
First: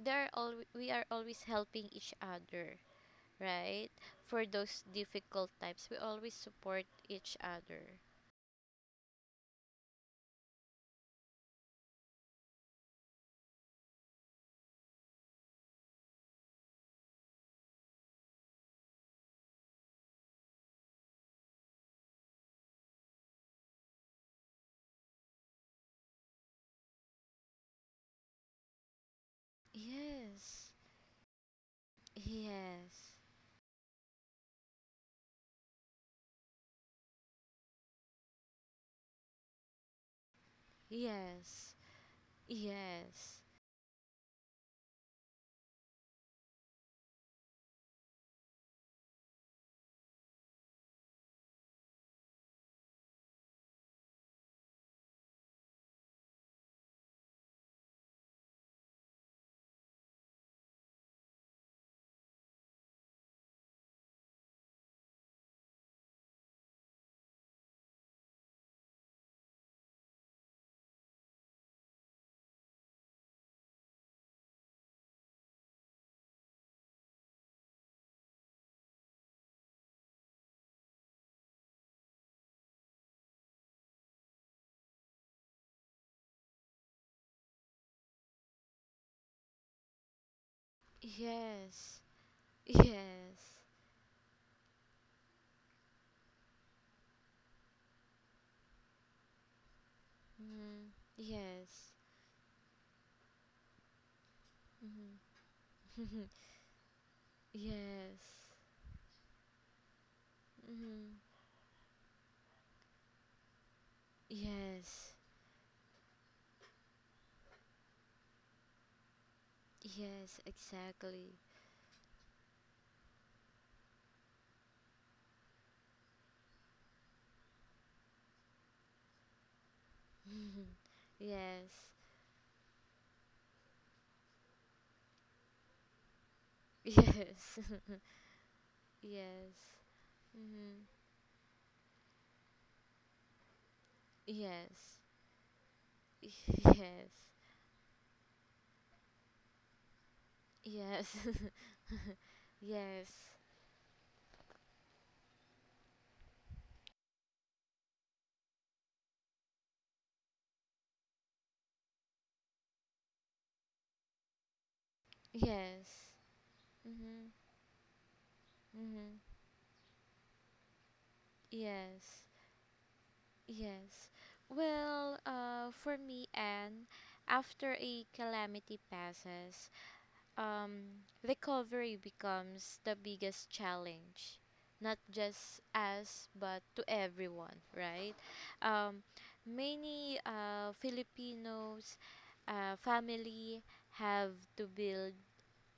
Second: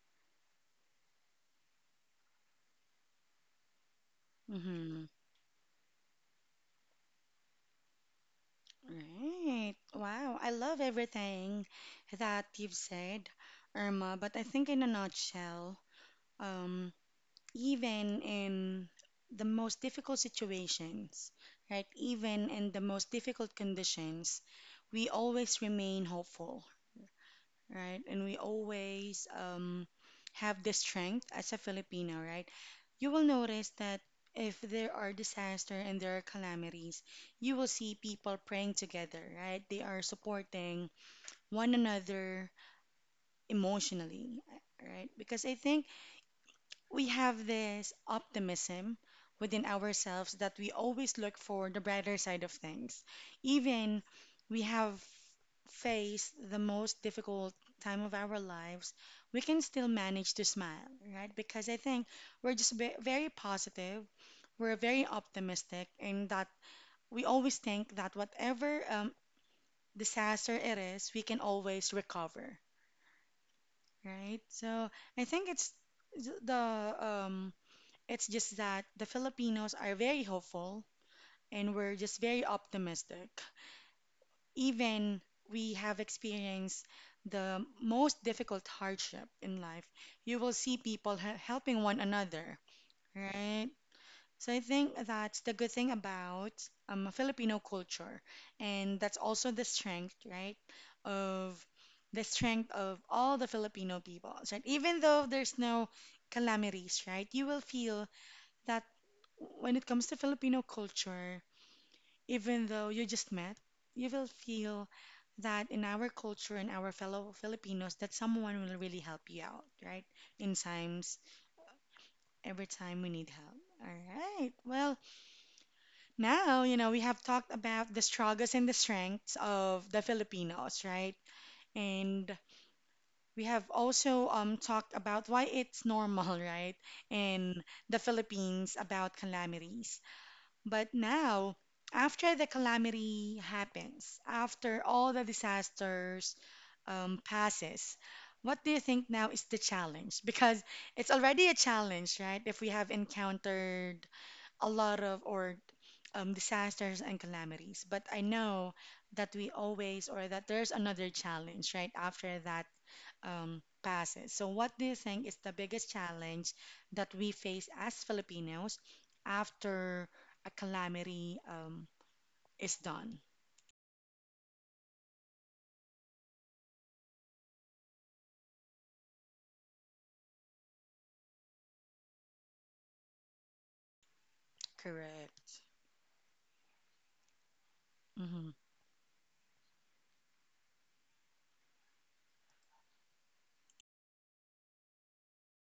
B: there are al- we are always helping each other, right? For those
A: Mm-hmm.
B: difficult times, we always support each other.
A: Right. Wow. I love everything that you've said, Irma. But I think, in a nutshell, um, even in the most difficult situations, right, even in the most difficult conditions, we always remain hopeful, right? And we always have
B: Yes.
A: the strength as a Filipino, right? You
B: Yes.
A: will notice that if there are disaster and there are calamities, you will see people praying together, right? They are supporting
B: Yes.
A: one another
B: Yes.
A: emotionally, right? Because I think we have this optimism within ourselves that we always look for the brighter side of things. Even we have face the most difficult time of our lives, we can still manage to smile, right? Because I think we're just very positive, we're very optimistic, and that we always think that whatever disaster it is, we can always recover, right? So I think it's the it's just that the Filipinos are very hopeful and we're just very optimistic. Even we have experienced the most difficult hardship in life, you will see people helping one
B: Yes.
A: another,
B: Yes.
A: right? So I think that's the good thing about Filipino culture, and that's also the strength, right,
B: Mm-hmm.
A: of
B: Yes.
A: the strength of all the Filipino people, right? Even though
B: Mm-hmm.
A: there's no calamities, right, you will feel
B: Yes.
A: that when it comes to Filipino
B: Mm-hmm.
A: culture, even though you just met, you will feel
B: Yes.
A: that in our culture and our fellow Filipinos, that someone will really help you out, right?
B: Yes,
A: In times,
B: exactly.
A: every time we need help. All right. Well, now, you know, we have talked about the struggles and the strengths of the Filipinos, right?
B: Yes.
A: And we have also talked about why it's normal, right?
B: Yes.
A: In the Philippines about
B: Yes.
A: calamities.
B: Mm-hmm.
A: But now, after the calamity happens, after
B: Yes.
A: all the disasters
B: Yes.
A: passes, what do you think now is the challenge? Because it's
B: Yes.
A: already a challenge, right? If we have
B: Yes.
A: encountered a lot of or disasters and calamities, but I know that we always or that there's another challenge, right? After that passes. So, what do you think is the biggest
B: Yes.
A: challenge that
B: Mm-hmm.
A: we face as Filipinos
B: Mm-hmm.
A: after a calamity
B: Yes.
A: is done?
B: Yes. Well, for me, Anne, after a calamity passes, recovery becomes the biggest challenge, not just
A: Correct.
B: us, but to everyone, right?
A: Mm-hmm.
B: Um, many Filipinos family have to build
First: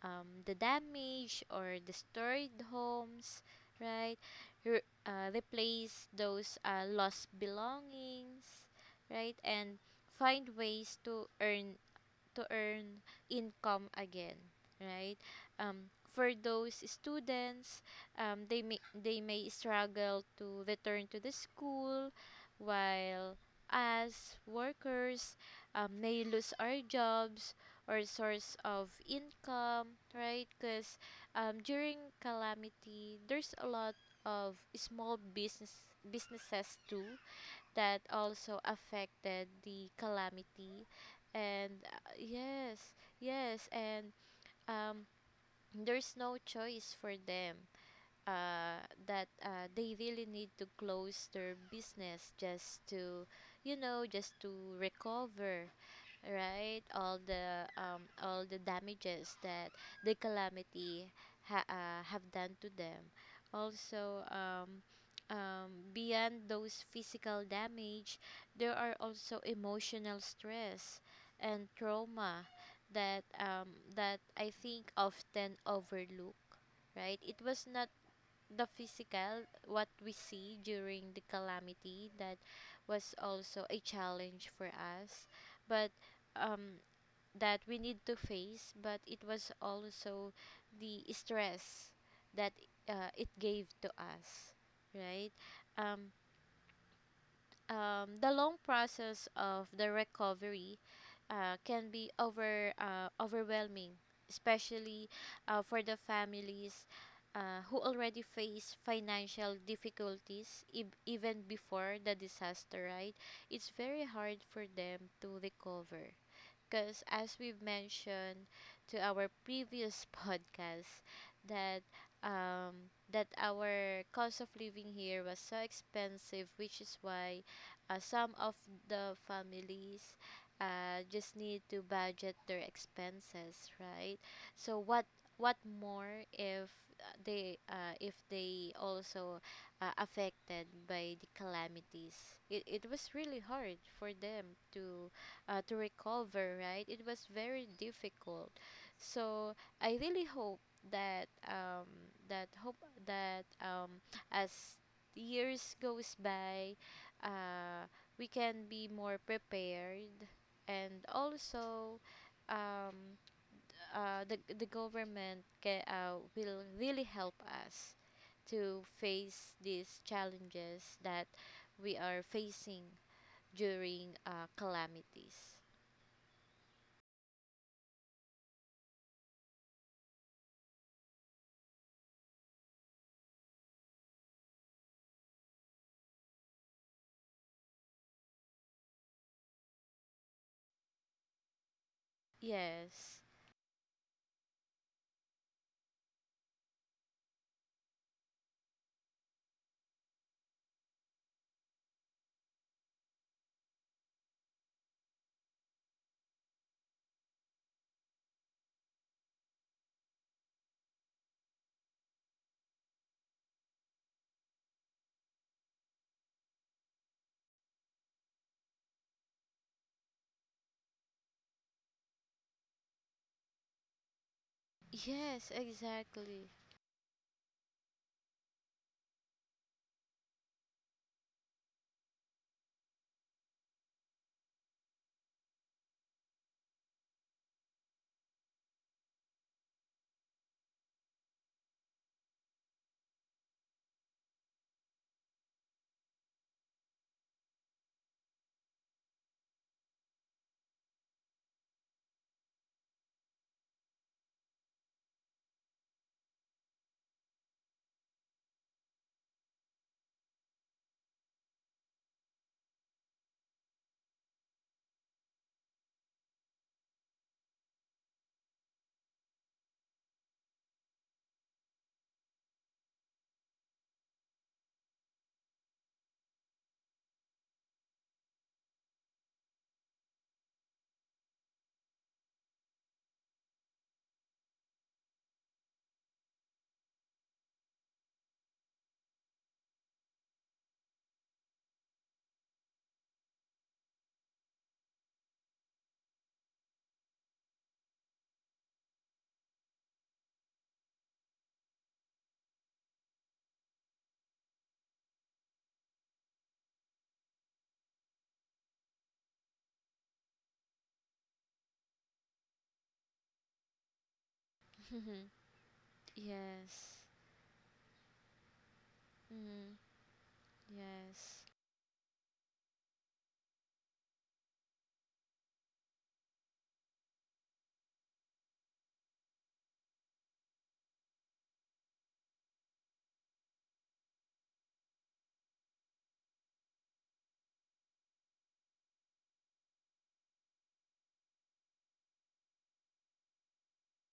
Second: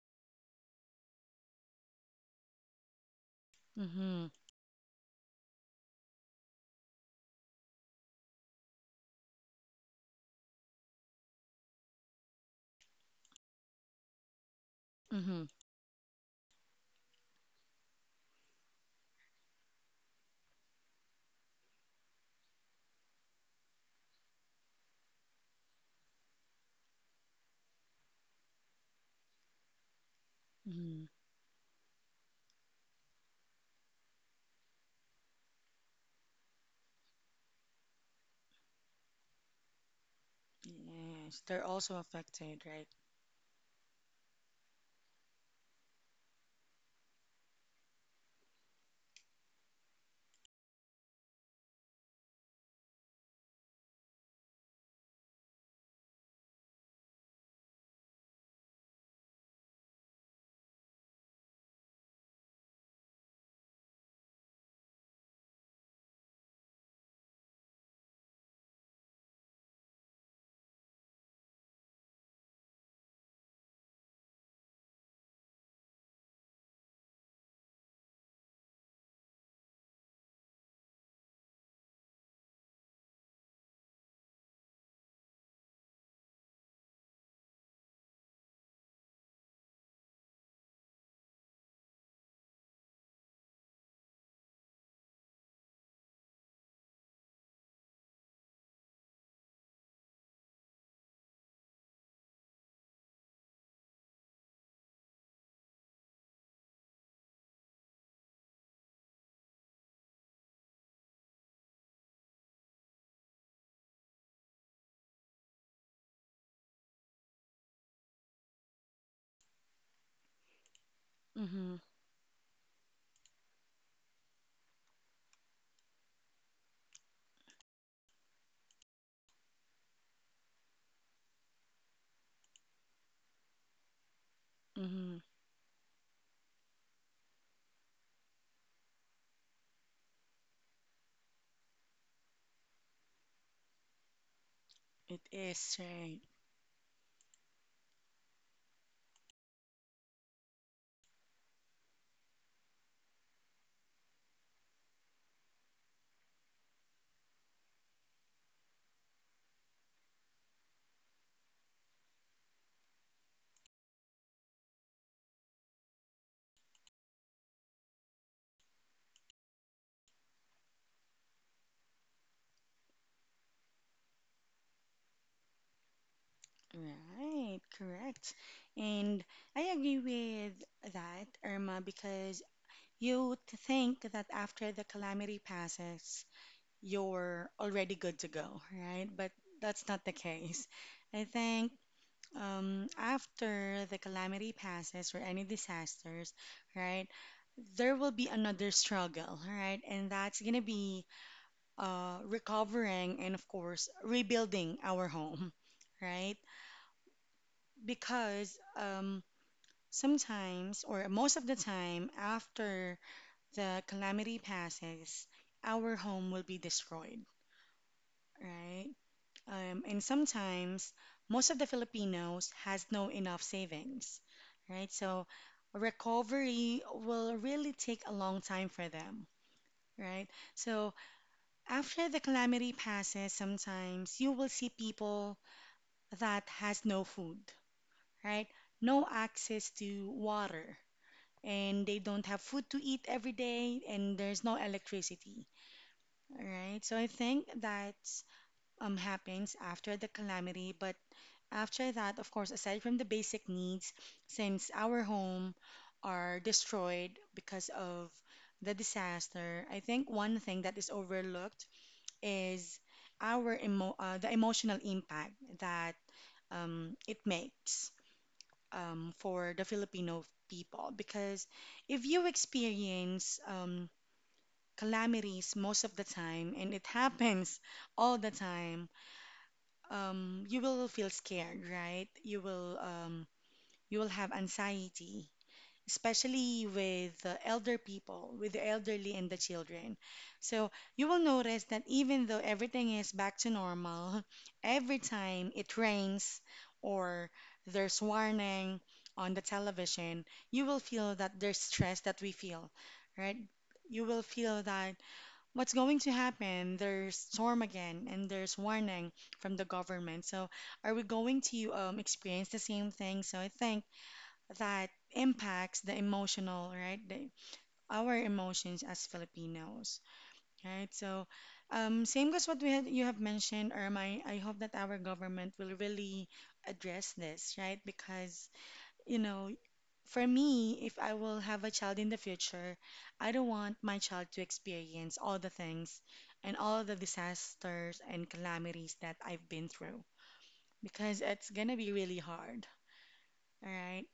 B: the damaged or destroyed homes, right?
A: Mm-hmm.
B: Replace those lost belongings, right? And find ways to earn income again, right?
A: Mm-hmm.
B: For those students, they may struggle to return to the school, while us workers may lose our jobs or source of income, right? Because
A: Mm-hmm.
B: during calamity, there's a lot of small business businesses too that also affected the calamity,
A: Yes, they're
B: and
A: also
B: uh,
A: affected,
B: yes
A: right?
B: yes and um there's no choice for them that they really need to close their business just to, you know, just to recover, right? All the damages that the calamity have done to them. Also, beyond those physical damage, there are also emotional stress and trauma that that I think often overlook. Right? It was not the physical, what we see during the calamity, that was also a challenge for us. But um, that we need to face, but it was also the stress that it gave to us, right? Um, the long process of the recovery can be overwhelming, especially for the families who already face financial difficulties even before the disaster. Right, it's very hard for them to recover because as we've mentioned to our previous podcast
A: Mm-hmm.
B: that that our cost of living here was so expensive, which is why some of the families just need to budget their expenses, right? So
A: Mm-hmm.
B: what more if they if they also affected by the calamities, it was really hard for them
A: It is
B: to
A: right.
B: recover, right? It was very difficult. So I really hope that that hope that as years goes by, uh, we can be more prepared, and also um, the government will really help us to face these challenges that we are facing during calamities.
A: Right, correct. And I agree with that, Irma, because you would think that after the calamity passes, you're already good to go, right? But that's not the case. I think
B: Yes.
A: after the calamity passes or any disasters, right, there will be another struggle, right? And that's going to be recovering and, of course, rebuilding our home, right? Because sometimes, or most of the time, after the calamity passes, our home will be destroyed, right? And sometimes most of the Filipinos has no enough savings, right? So
B: Yes, exactly.
A: recovery will really take a long time for them, right? So after the calamity passes, sometimes you will see people that has no food, right? No access to water, and they don't have food to eat every day, and there's no electricity, all right? So I think that happens after the calamity. But after that, of course, aside from the basic needs, since our home are destroyed because of the disaster, I think one thing that is overlooked is our emo the emotional impact that it makes for the Filipino people. Because if you experience calamities most of the time, and it happens all the time, you will feel scared, right? You will have anxiety, especially with the elder people, with the elderly and the children. So you will notice that even though everything is back to normal, every time it rains or there's warning on the television, you will feel that there's stress that we feel, right? You will feel that what's going to happen? There's storm again, and there's warning from the government. So, are we going to experience the same thing? So, I think that impacts the emotional, right?
B: Yes.
A: Our emotions as
B: Mm,
A: Filipinos, right? So,
B: yes.
A: same goes what we had you have mentioned, Irma. I hope that our government will really address this, right? Because you know for me, if I will have a child in the future, I don't want my child to experience all the things and all the disasters and calamities that I've been through because it's gonna be really hard, all right?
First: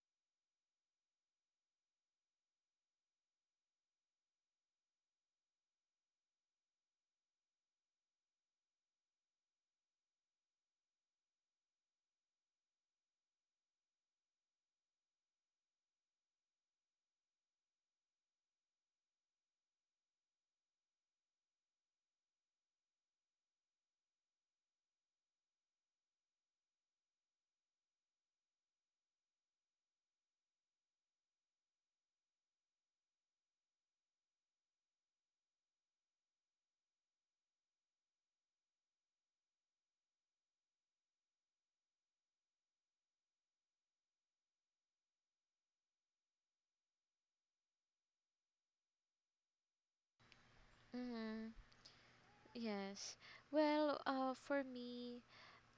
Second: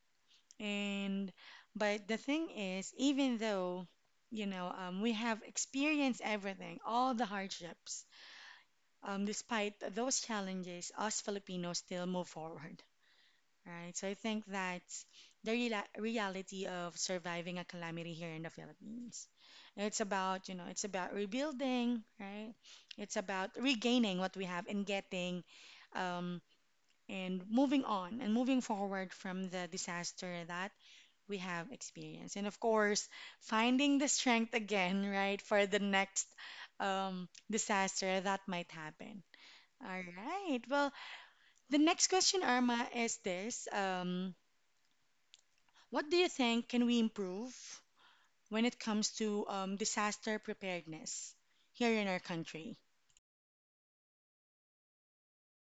A: And but the thing is, even though we have experienced everything, all the hardships. Despite those challenges, us Filipinos still move forward, right? So I think that's the reala reality of surviving a calamity here in the Philippines. It's about, you know, it's about rebuilding, right? It's about regaining what we have and getting um, and moving on and moving forward from the disaster that we have experienced. And of course, finding the strength again, right, for the next disaster that might happen. All right. Well, the next question, Arma, is this. What do you think can we improve when it comes to disaster preparedness
B: Mm,
A: here in our country?
B: yes. Well, for me,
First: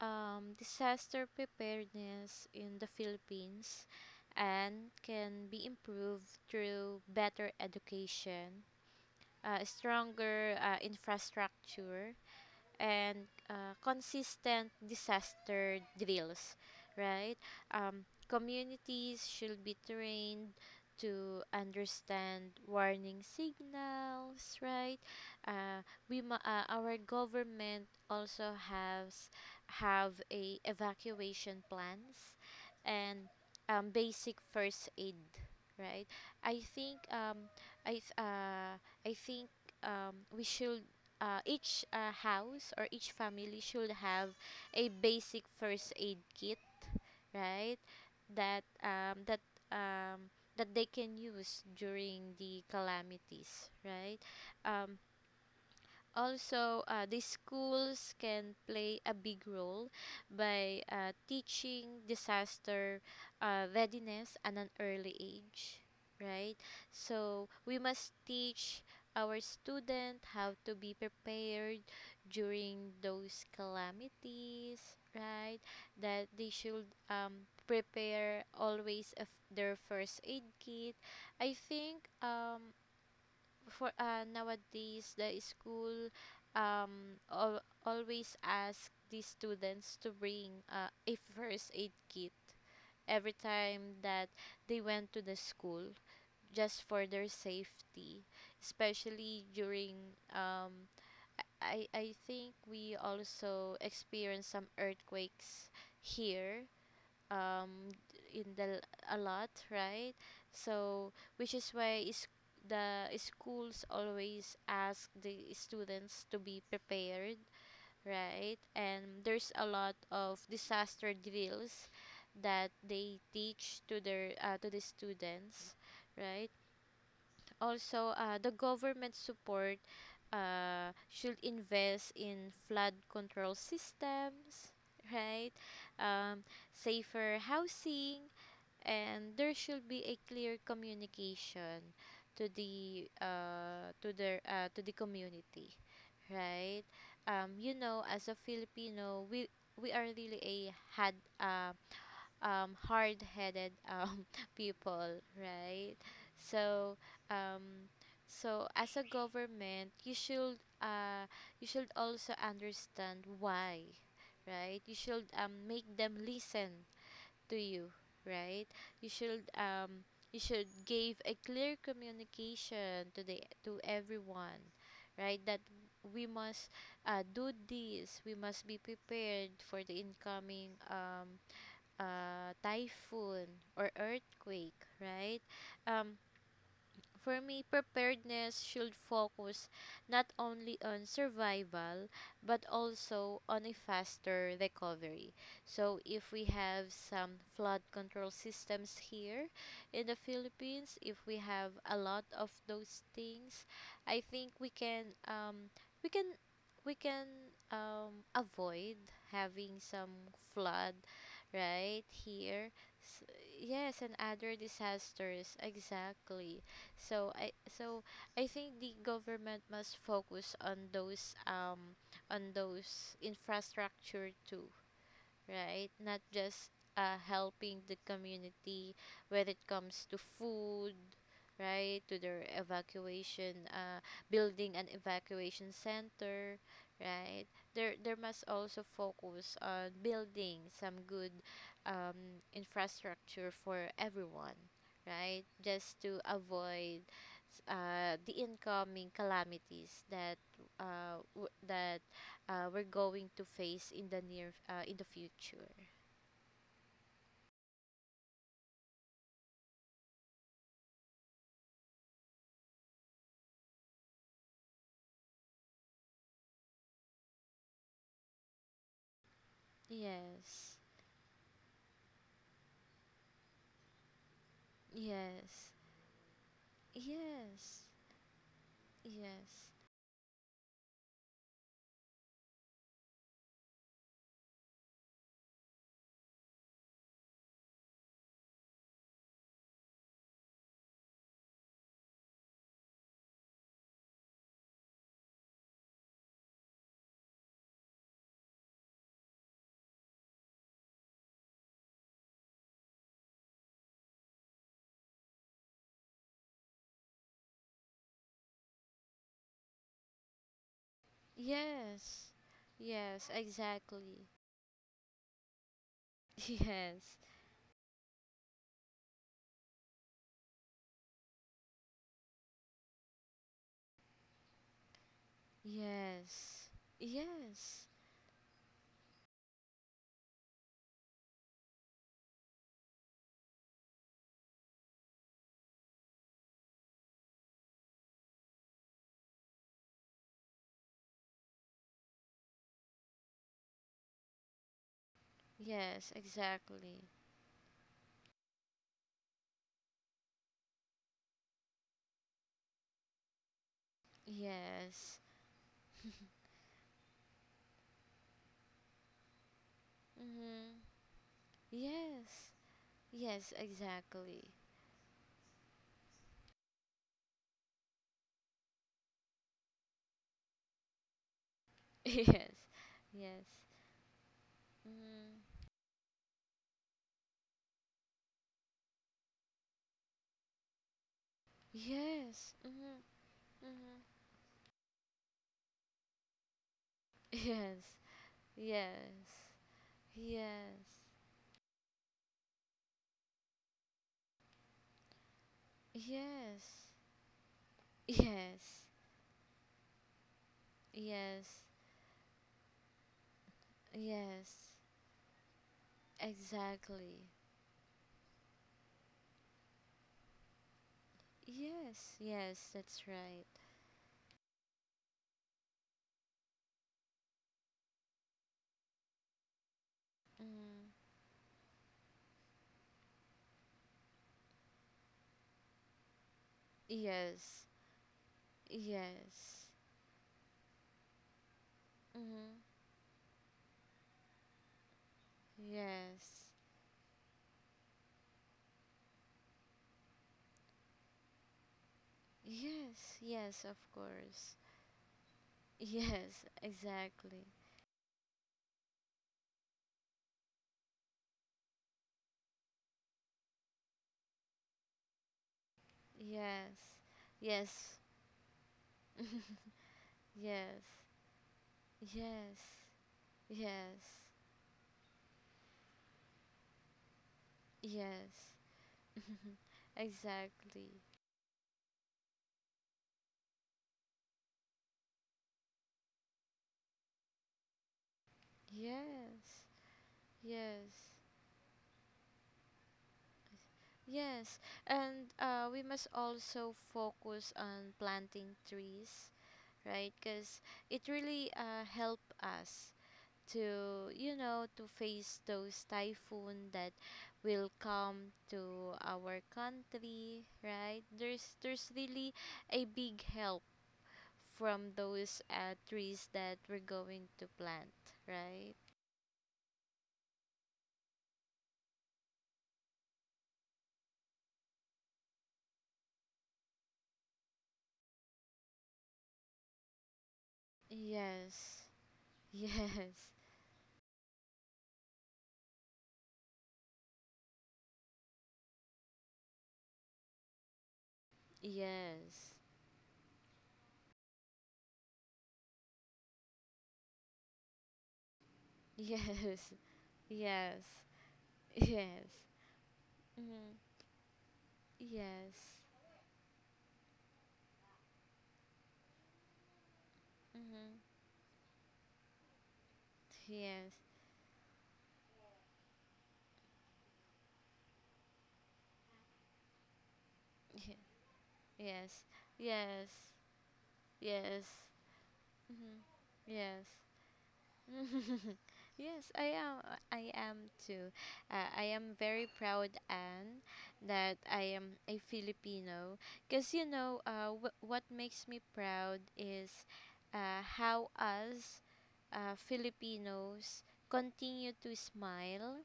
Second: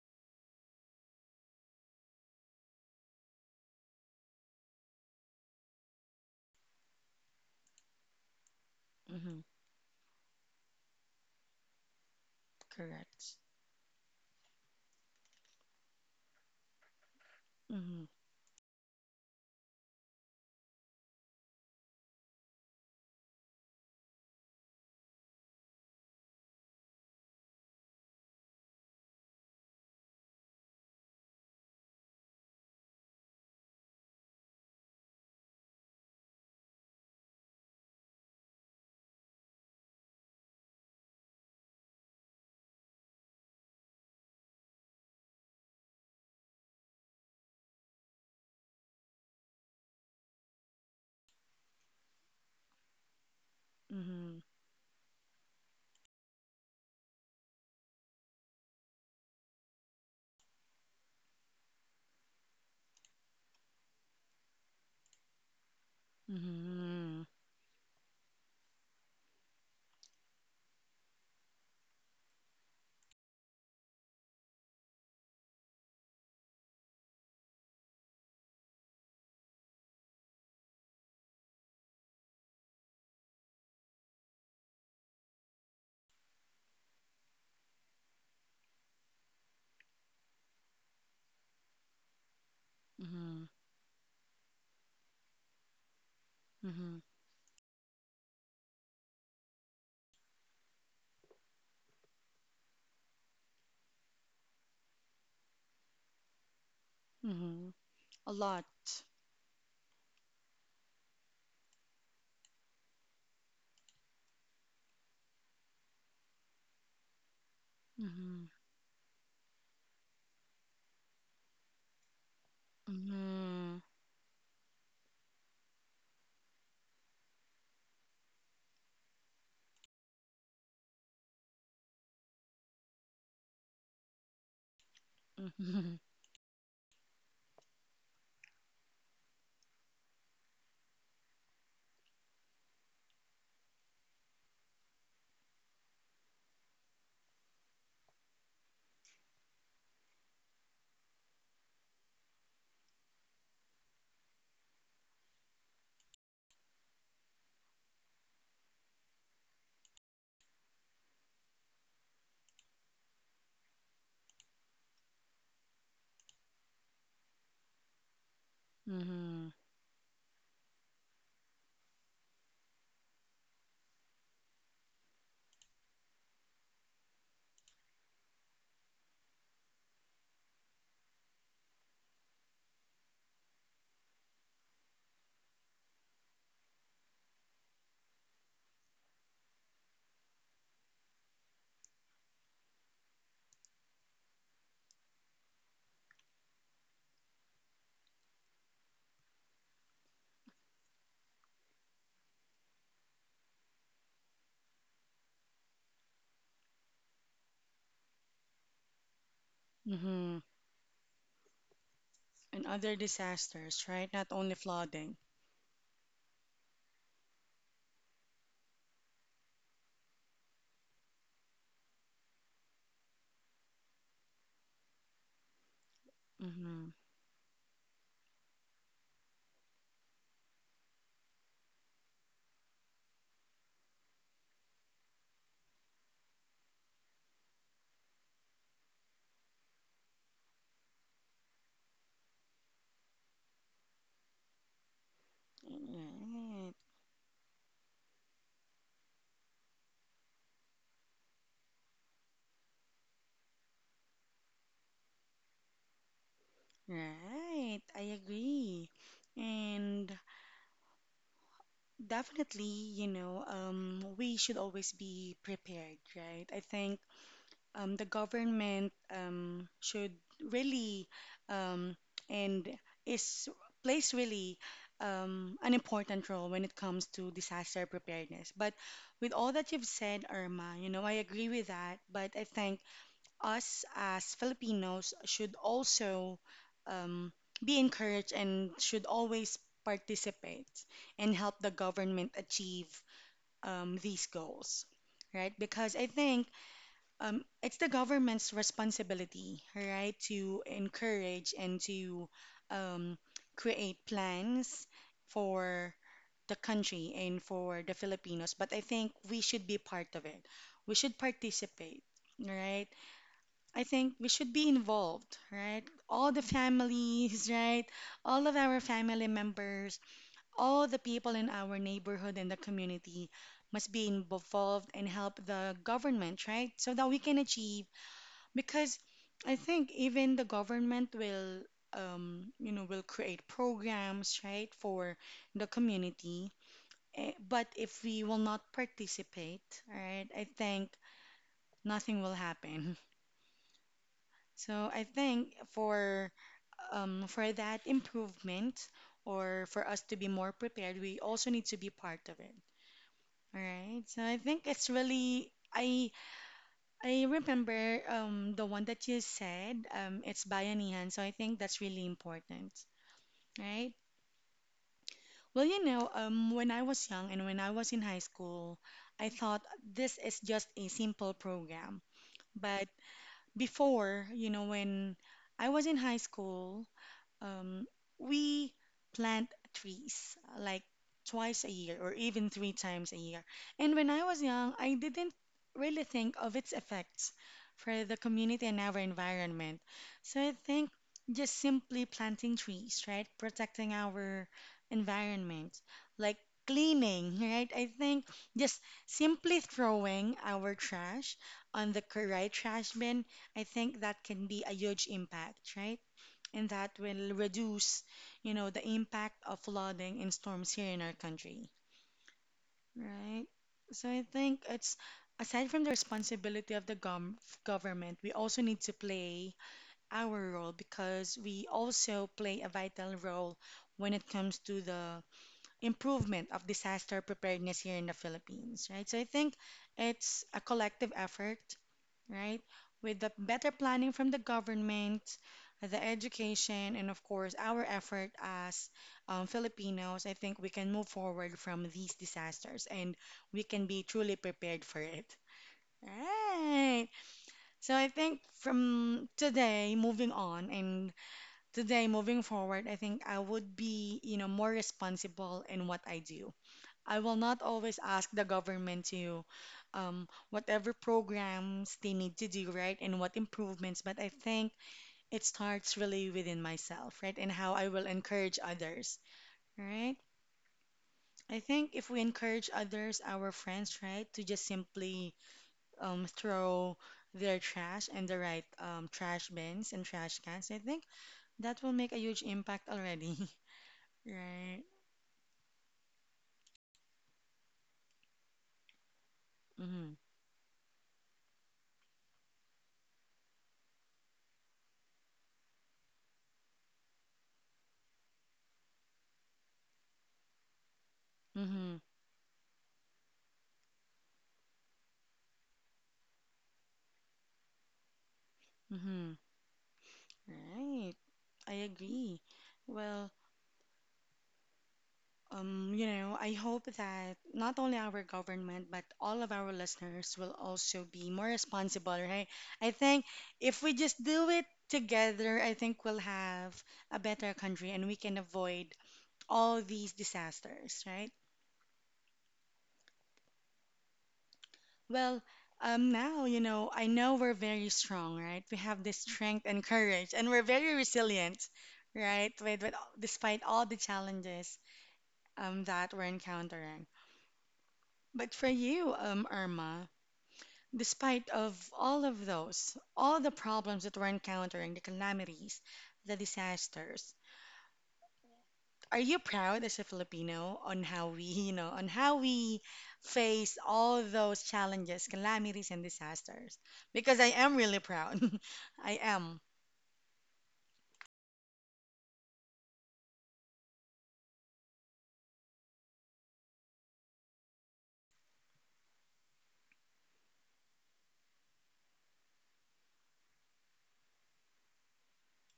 B: disaster preparedness in the Philippines and can be improved through better education,
A: Mm-hmm.
B: stronger infrastructure, and
A: Correct.
B: consistent disaster drills, right?
A: Mm-hmm.
B: Communities should be trained to understand warning signals, right? Uh, our government also has have a evacuation plans and basic first aid, right? I think um, I th- uh, I think we should each house or each family should have a basic first aid kit, right? That um, that um, that they can use during the calamities, right?
A: Mm-hmm.
B: Um, also the schools can play a big role by teaching disaster readiness at an early age, right?
A: Mm-hmm.
B: So we must teach our student how to be prepared during those calamities, right? That they should prepare always of their first aid kit. I think for nowadays the school always ask the students to bring a first aid kit every
A: Mm-hmm.
B: time that they went to the school just
A: Mm-hmm.
B: for their safety, especially during I think we also experienced some earthquakes here,
A: Mm-hmm.
B: um
A: A
B: in the
A: lot.
B: a lot, right? So which is why is the schools always ask the students to be prepared,
A: Mm-hmm.
B: right? And there's a lot of disaster drills that they
A: Mm-hmm.
B: teach to their to the students, right? Also the government support should invest in flood control systems, right?
A: Mm-hmm.
B: um, safer housing, and there should be a clear communication to the to the community, right? You know, as a filipino, we are really a had hard-headed people, right? So um, so as a government, uh, you should also understand why, right? You should make them listen to you, right? You should
A: Mm-hmm.
B: um you should give a clear communication to the to everyone, right? That we must do this. We must be prepared for the incoming typhoon or earthquake, right? Um for me, preparedness should focus not only on survival but also on a faster recovery. So, if we have some flood control systems here in the Philippines, if we have a lot of those things, I think we can we can we can avoid having some
A: Mm-hmm.
B: flood right
A: And
B: here.
A: other
B: S-
A: disasters,
B: yes, and
A: right? Not
B: other
A: only flooding.
B: disasters, exactly. So I think the government must focus on those infrastructure too, right? Not just
A: Mm-hmm.
B: helping the community when it comes to food, right? To their evacuation, building an evacuation center, right? There must also focus on building some good infrastructure for everyone, right? Just to
A: Right.
B: avoid the incoming calamities that uh, w- that we're going to face in the future.
A: Right, I agree. And definitely, you know, we should always be prepared, right? I think the government should
B: Yes.
A: really um, and is plays really an
B: Yes.
A: important role when it comes to disaster
B: Yes.
A: preparedness. But with all that
B: Yes.
A: you've said, Irma, you know, I agree with that. But I think us as Filipinos should also um, be encouraged and should always participate and help the government achieve these goals, right? Because I think it's the government's responsibility, right, to encourage and to um, create plans for the country and for the Filipinos. But I think we should be part of it. We should participate,
B: Yes.
A: right?
B: Yes,
A: I think
B: exactly.
A: we should be involved, right? All the
B: Yes.
A: families, right? All of our family members, all the people in our neighborhood and the community must be involved and help the government,
B: Yes.
A: right? So that we can
B: Yes.
A: achieve, because I think even the government will, you know, will create programs, right, for the community. Eh, but if we will not participate, right, I think nothing will happen. So I think
B: Yes, exactly.
A: for that improvement or for us to be more prepared, we also need to be part of it. All right. So I think it's
B: Yes.
A: really I remember the one that you said. It's
B: Mhm.
A: bayanihan. So I think that's really
B: Yes.
A: important,
B: Yes,
A: right?
B: exactly.
A: Well, you know, when I was young and when I was in high school, I thought this is just a simple program.
B: Yes.
A: But
B: Yes.
A: before, you know, when
B: Mhm.
A: I was in high school, Um, we plant trees like twice a year or
B: Yes.
A: even three
B: Mhm.
A: times a year.
B: Mhm.
A: And when I was young, I didn't really think of its effects
B: Yes.
A: for the community and our
B: Yes.
A: environment. So I
B: Yes.
A: think just simply planting trees, right? Protecting our environment, like
B: Yes.
A: cleaning, right? I think
B: Yes.
A: just simply throwing our trash
B: Yes.
A: on the correct trash bin, I think that can
B: Yes.
A: be a huge impact, right? And that
B: Exactly.
A: will reduce, you know, the impact of flooding and storms here in our country,
B: Yes. Yes, that's right.
A: right? So I think it's aside from the responsibility of the government, we also need to play our role
B: Mm.
A: because we also play a vital role when it comes to the improvement of disaster
B: Yes.
A: preparedness here in the Philippines, right? So I think
B: Yes.
A: it's a collective effort,
B: Mhm.
A: right? With the better planning from the government, the
B: Yes.
A: education, and of course, our effort as Filipinos, I think we can move forward from these disasters
B: Yes.
A: and
B: Yes,
A: we
B: of
A: can be truly
B: course.
A: prepared for it.
B: Yes,
A: Right.
B: exactly.
A: So I think from today moving on and today moving forward, I think I would be, you know, more responsible in what I do.
B: Yes.
A: I will not
B: Yes.
A: always ask the government to
B: Yes.
A: whatever programs they need to
B: Yes.
A: do, right, and what improvements.
B: Yes.
A: But I think it starts really within myself, right, and how I will
B: Yes.
A: encourage others, right?
B: Exactly.
A: I think if we encourage others, our friends, right, to just simply throw their trash in the right trash
B: Yes.
A: bins and trash cans, I
B: Yes.
A: think that will make a huge impact already,
B: Yes.
A: right?
B: And we must also focus on planting trees, right?
A: Mm-hmm,
B: Because it really help us to, you know, to face those typhoon that will come to our country, right? There's
A: mm-hmm,
B: really a big help from those trees that we're going to plant, right?
A: mm-hmm, right. I agree. Well, you know, I hope that not only our government, but all of our listeners will also be more
B: Yes.
A: responsible, right? I
B: Yes,
A: think if we just do it together, I think we'll have a better country and we can avoid all these disasters, right?
B: yes,
A: Well, now, you know, I know we're very strong, right? We have this
B: yes,
A: strength and courage, and we're
B: yes,
A: very resilient,
B: yes,
A: right? With despite
B: mm-hmm.
A: all the challenges
B: Yes,
A: that we're encountering. But for you, Irma,
B: mm-hmm.
A: despite of all of those, all the
B: yes,
A: problems that we're encountering, the calamities, the disasters, are you proud as a Filipino
B: ye-
A: on how we, you know, on
B: yes,
A: how we
B: yes,
A: face all
B: yes,
A: those challenges,
B: mm-hmm.
A: calamities, and
B: Yes.
A: disasters? Because I am really proud. I
B: Yes, I
A: am.
B: am. I am too. I am very proud, Anne, that I am a Filipino. Cause you know, what makes me proud is how us Filipinos continue to smile,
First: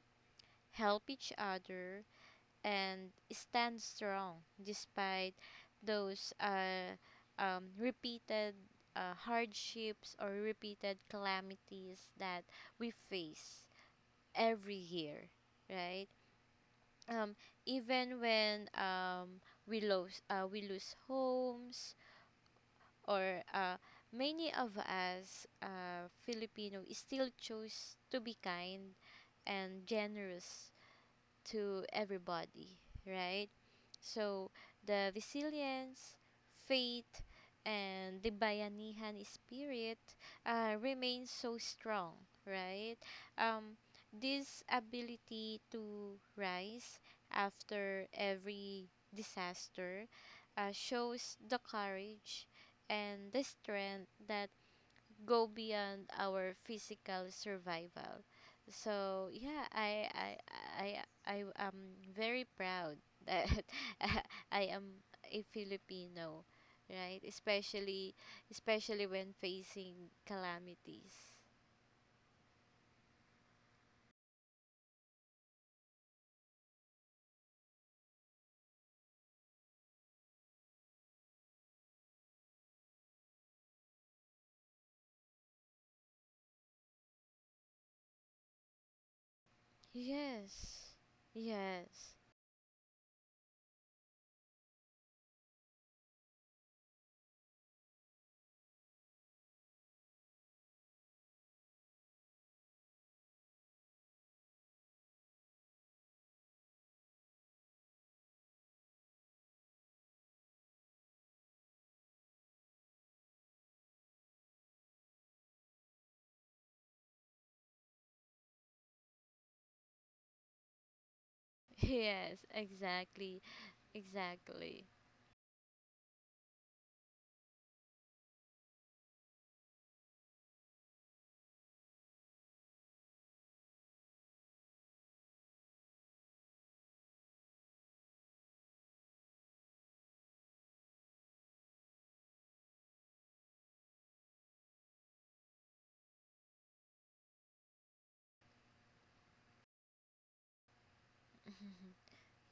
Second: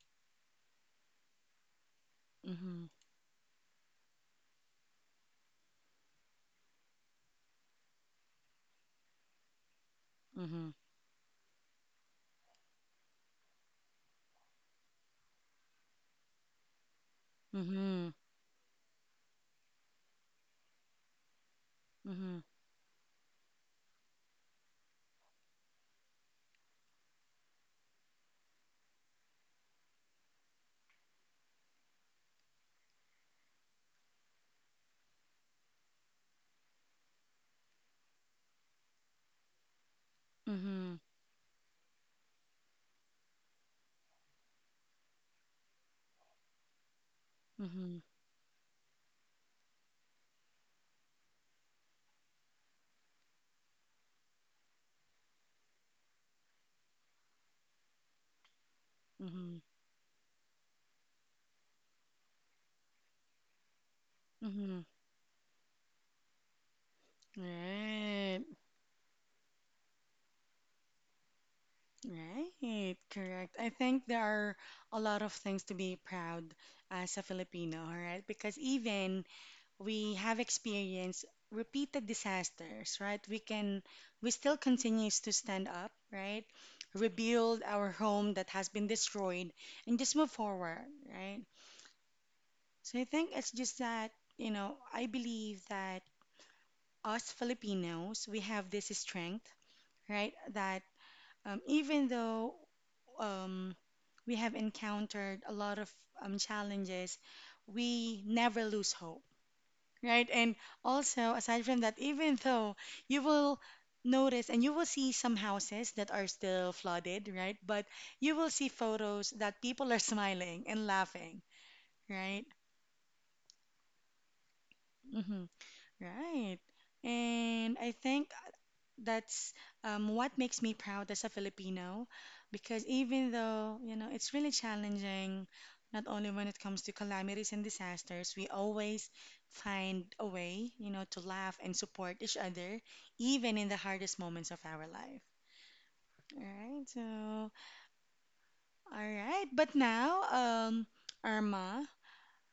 B: help each other,
A: Mm-hmm.
B: and stand strong despite those repeated hardships or
A: Mm-hmm.
B: repeated calamities that we face every year, right? Um,
A: Mm-hmm.
B: even when we lose homes
A: Mm-hmm.
B: or many of us Filipino still choose to be kind and generous to everybody, right? So, the resilience, faith, and the bayanihan spirit
A: Mm-hmm.
B: remains so strong, right? Um, this ability to rise
A: Mm-hmm.
B: after every disaster shows the courage and the strength that go beyond our physical survival. So
A: Mm-hmm.
B: yeah, I I am very proud that I
A: Mm-hmm.
B: am a Filipino, right?
A: Right.
B: Especially when facing calamities.
A: Right, correct. I think there are a lot of things to be proud as a Filipino, right? Because even we have experienced repeated disasters, right? We still continues to stand up, right? Rebuild our home that has been destroyed and just move forward,
B: Yes.
A: right?
B: Yes.
A: So I think it's just that, you know, I believe that us Filipinos, we have this strength, right? That even though um, we have encountered a lot of challenges, we never lose hope, right? And also, aside from that, even though you will notice and you will see some houses that are still flooded, right? But you will see photos that people are smiling and laughing,
B: Yes,
A: right?
B: exactly. Exactly.
A: Hmm, right. And I think that's what makes me proud as a Filipino because even though, you know, it's really challenging, not only when it comes to calamities and disasters, we always find a way, you know, to laugh and support each other, even in the hardest moments of our life. All right. But now, Irma,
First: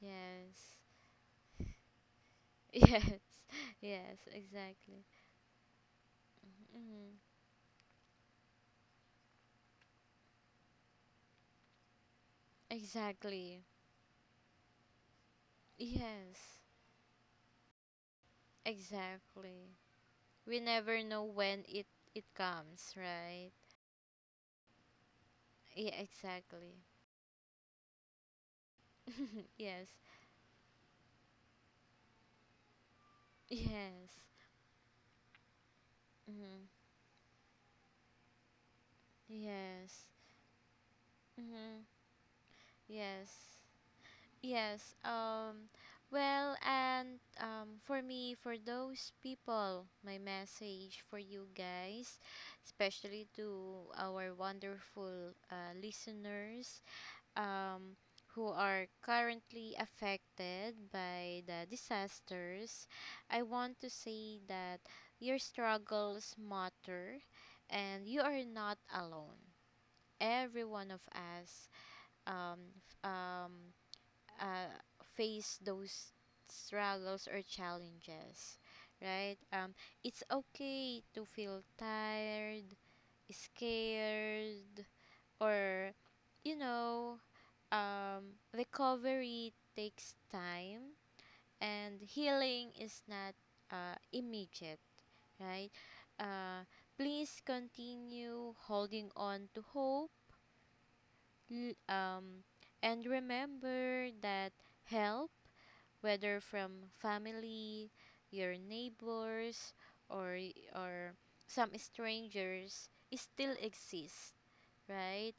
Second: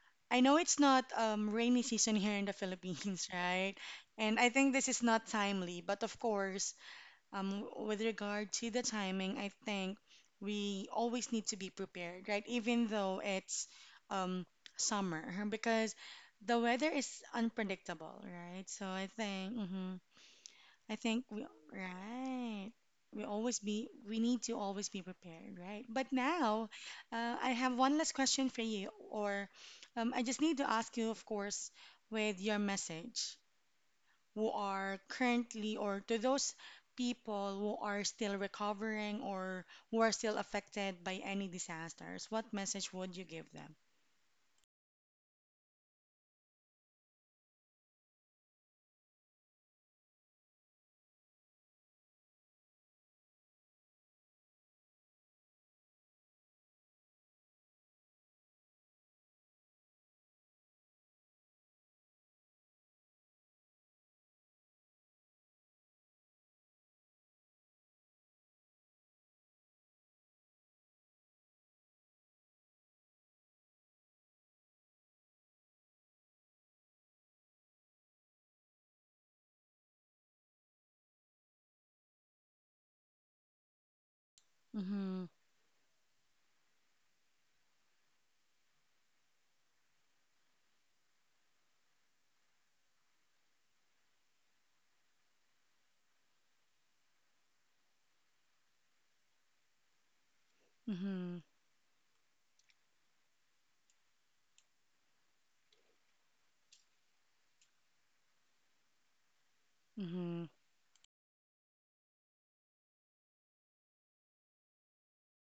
A: I know
B: Yes.
A: it's not rainy season here in the
B: Yes.
A: Philippines, right?
B: Yes,
A: And I think this is
B: exactly.
A: not timely, but of course,
B: Mm,
A: with regard to the timing, I think we always need to be prepared, right? Even though
B: exactly.
A: it's um, summer, because the
B: Yes.
A: weather is unpredictable, right? So I think,
B: Exactly.
A: hmm,
B: We
A: I
B: never know
A: think we,
B: when it
A: right.
B: comes, right?
A: We need to always be prepared, right?
B: Yeah,
A: But now,
B: exactly.
A: I have one last question for you, or
B: Yes.
A: I just need to ask you, of course, with your message
B: Yes.
A: who are currently or to those
B: Mm-hmm.
A: people who are still recovering or who
B: Yes.
A: are still affected by any
B: Mm-hmm.
A: disasters, what message would you give
B: Yes.
A: them?
B: Yes. Well, and for me, for those people, my message for you guys, especially to our wonderful listeners um, who are currently affected by the disasters, I want to say that your struggles matter and you are not alone. Every one of us um, f- um, uh, face those struggles or challenges, right? It's okay to feel tired, scared,
A: Mm-hmm.
B: or you know, recovery takes time and healing is not immediate, right? Uh, please continue holding on to hope,
A: Mm-hmm.
B: l- um, and remember that help, whether from family, your neighbors, or,
A: Mm-hmm.
B: or some strangers, still exists, right?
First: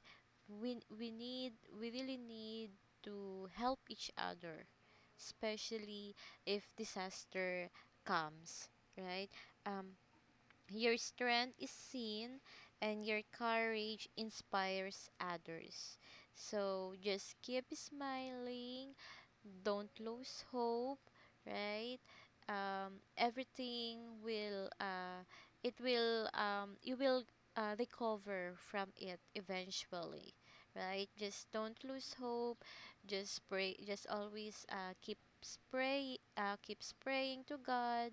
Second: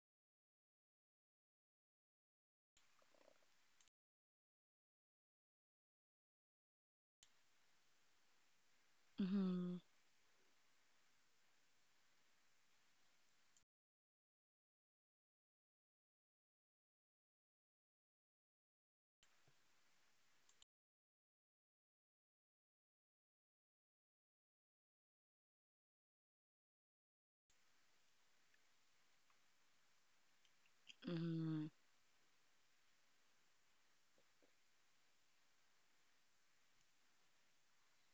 B: We really need to help each other, especially if disaster comes, right?
A: Mm-hmm.
B: Um, your strength is seen, and your courage inspires others. So just keep smiling, don't lose hope, right? Everything will it will you will recover from it eventually, right? Just
A: Mm-hmm.
B: don't lose hope, just pray, just always keep praying to god,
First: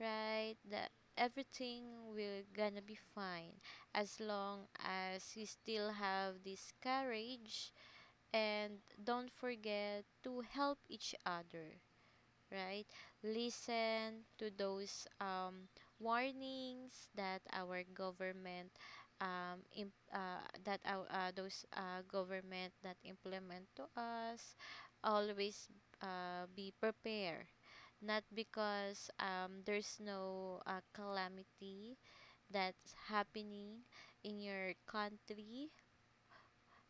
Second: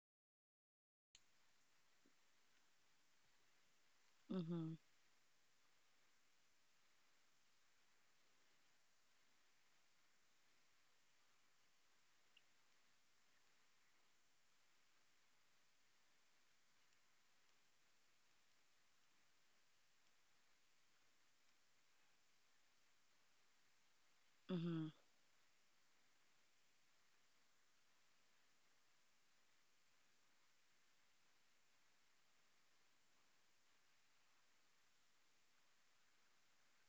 B: right? That everything will gonna be fine as long
A: Mm-hmm.
B: as you still have this courage, and don't forget to help each other, right? Listen to those warnings that our government imp- that our, those government that implement to us.
A: Mm-hmm.
B: Always be prepared, not because there's no calamity that's happening in your country.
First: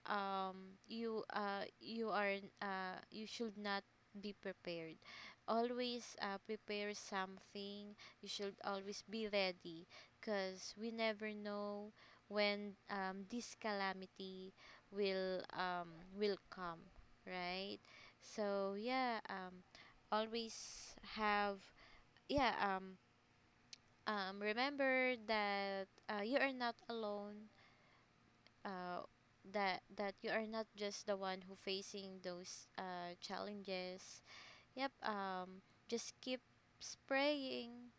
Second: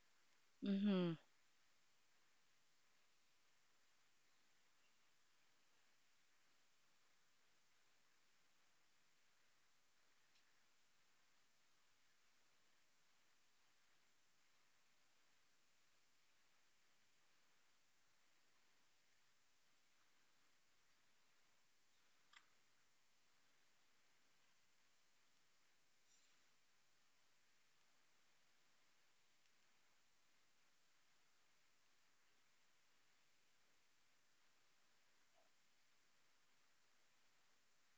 B: um
A: Mm-hmm.
B: you uh you are you should not be prepared, always prepare something, you should always be ready, because we never know when this calamity will um, will come, right? So yeah, always have yeah remember that you are not alone, uh, that you are not just the one who facing those challenges. Yep. Just keep spraying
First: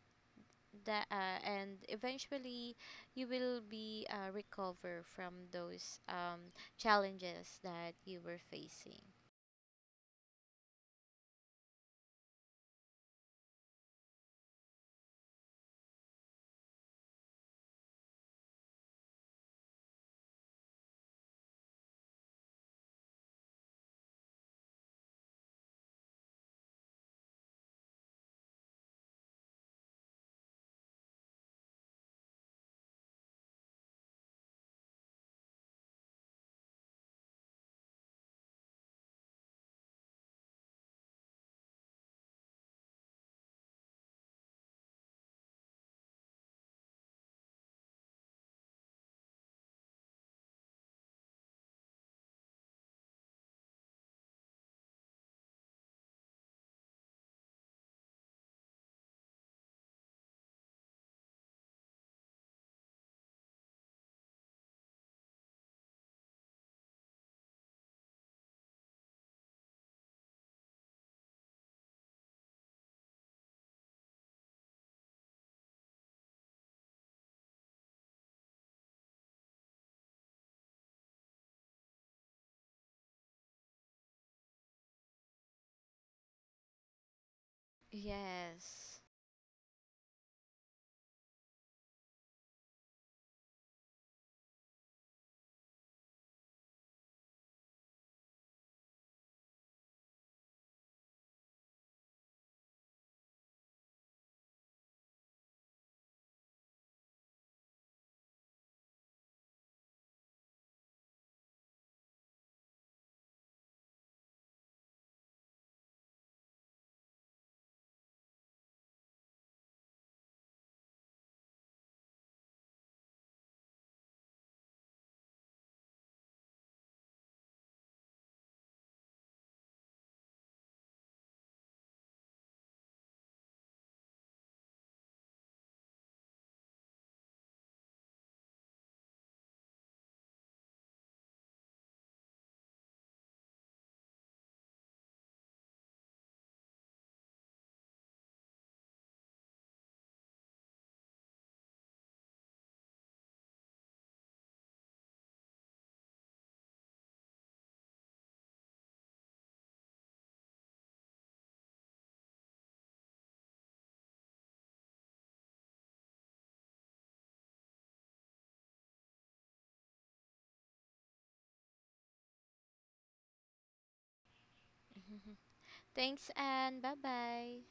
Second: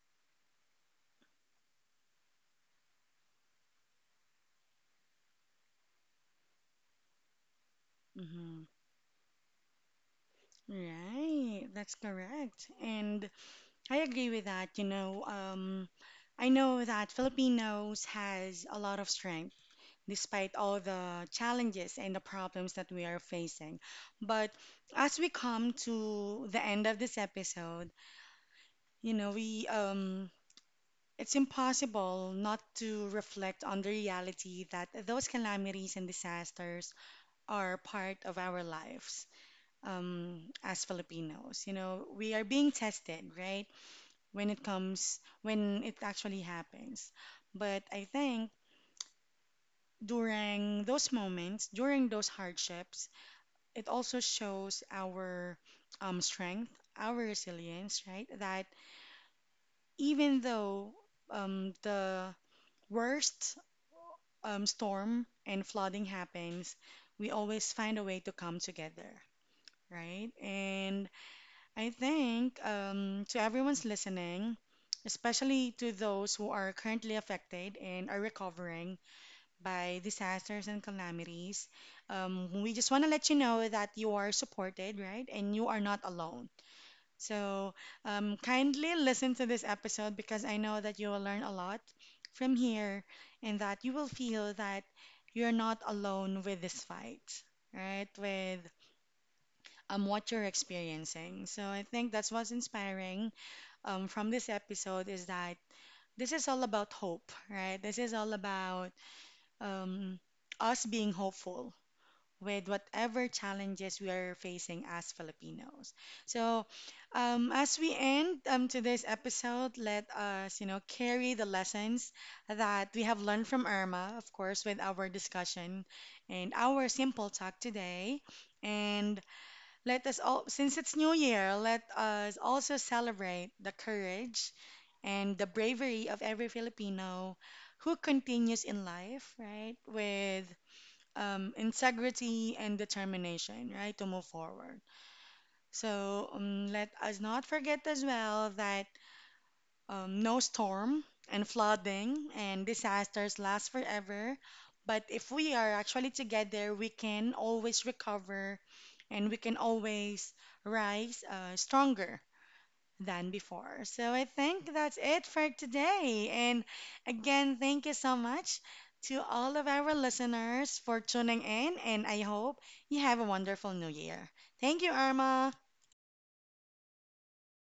B: that, and eventually you will be recover from those challenges that you were
A: Mm-hmm.
B: facing.
A: Right, that's correct. And I agree with that, you know, I know that Filipinos has a lot of strength despite all the challenges and the problems that we are facing. But as we come to the end of this episode, you know, we it's impossible not to reflect on the reality that those calamities and disasters are part of our lives as Filipinos. You know, we are being tested, right? When it actually happens. But I think during those moments, during those hardships, it also shows our strength, our resilience, right? That even though the worst storm and flooding happens, we always find a way to come together, right? And I think to everyone's listening, especially to those who are currently affected and are recovering by disasters and calamities, we just want to let you know that you are supported, right? And you are not alone. So, kindly
B: Yes.
A: listen to this episode because I know that you will learn a lot from here and that you will feel that you're not alone with this fight, right? With what you're experiencing. So, I think that's what's inspiring from this episode is that this is all about hope, right? This is all about um, us being hopeful with whatever challenges we are facing as Filipinos. So, as we end today's episode, let us, you know, carry the lessons that we have learned from Irma, of course, with our discussion and our simple talk today. And let us all, since it's New Year, let us also celebrate the courage and the bravery of every Filipino who continues in life, right? With integrity and determination, right, to move forward. So let us not forget as well that no storm and flooding and disasters last forever. But if we are actually together, we can always recover and we can always rise stronger than before. So I think that's it for today. And again, thank you so much to all of our listeners for tuning in, and I hope you have a wonderful new year. Thank you, Irma.
B: Thanks and bye bye.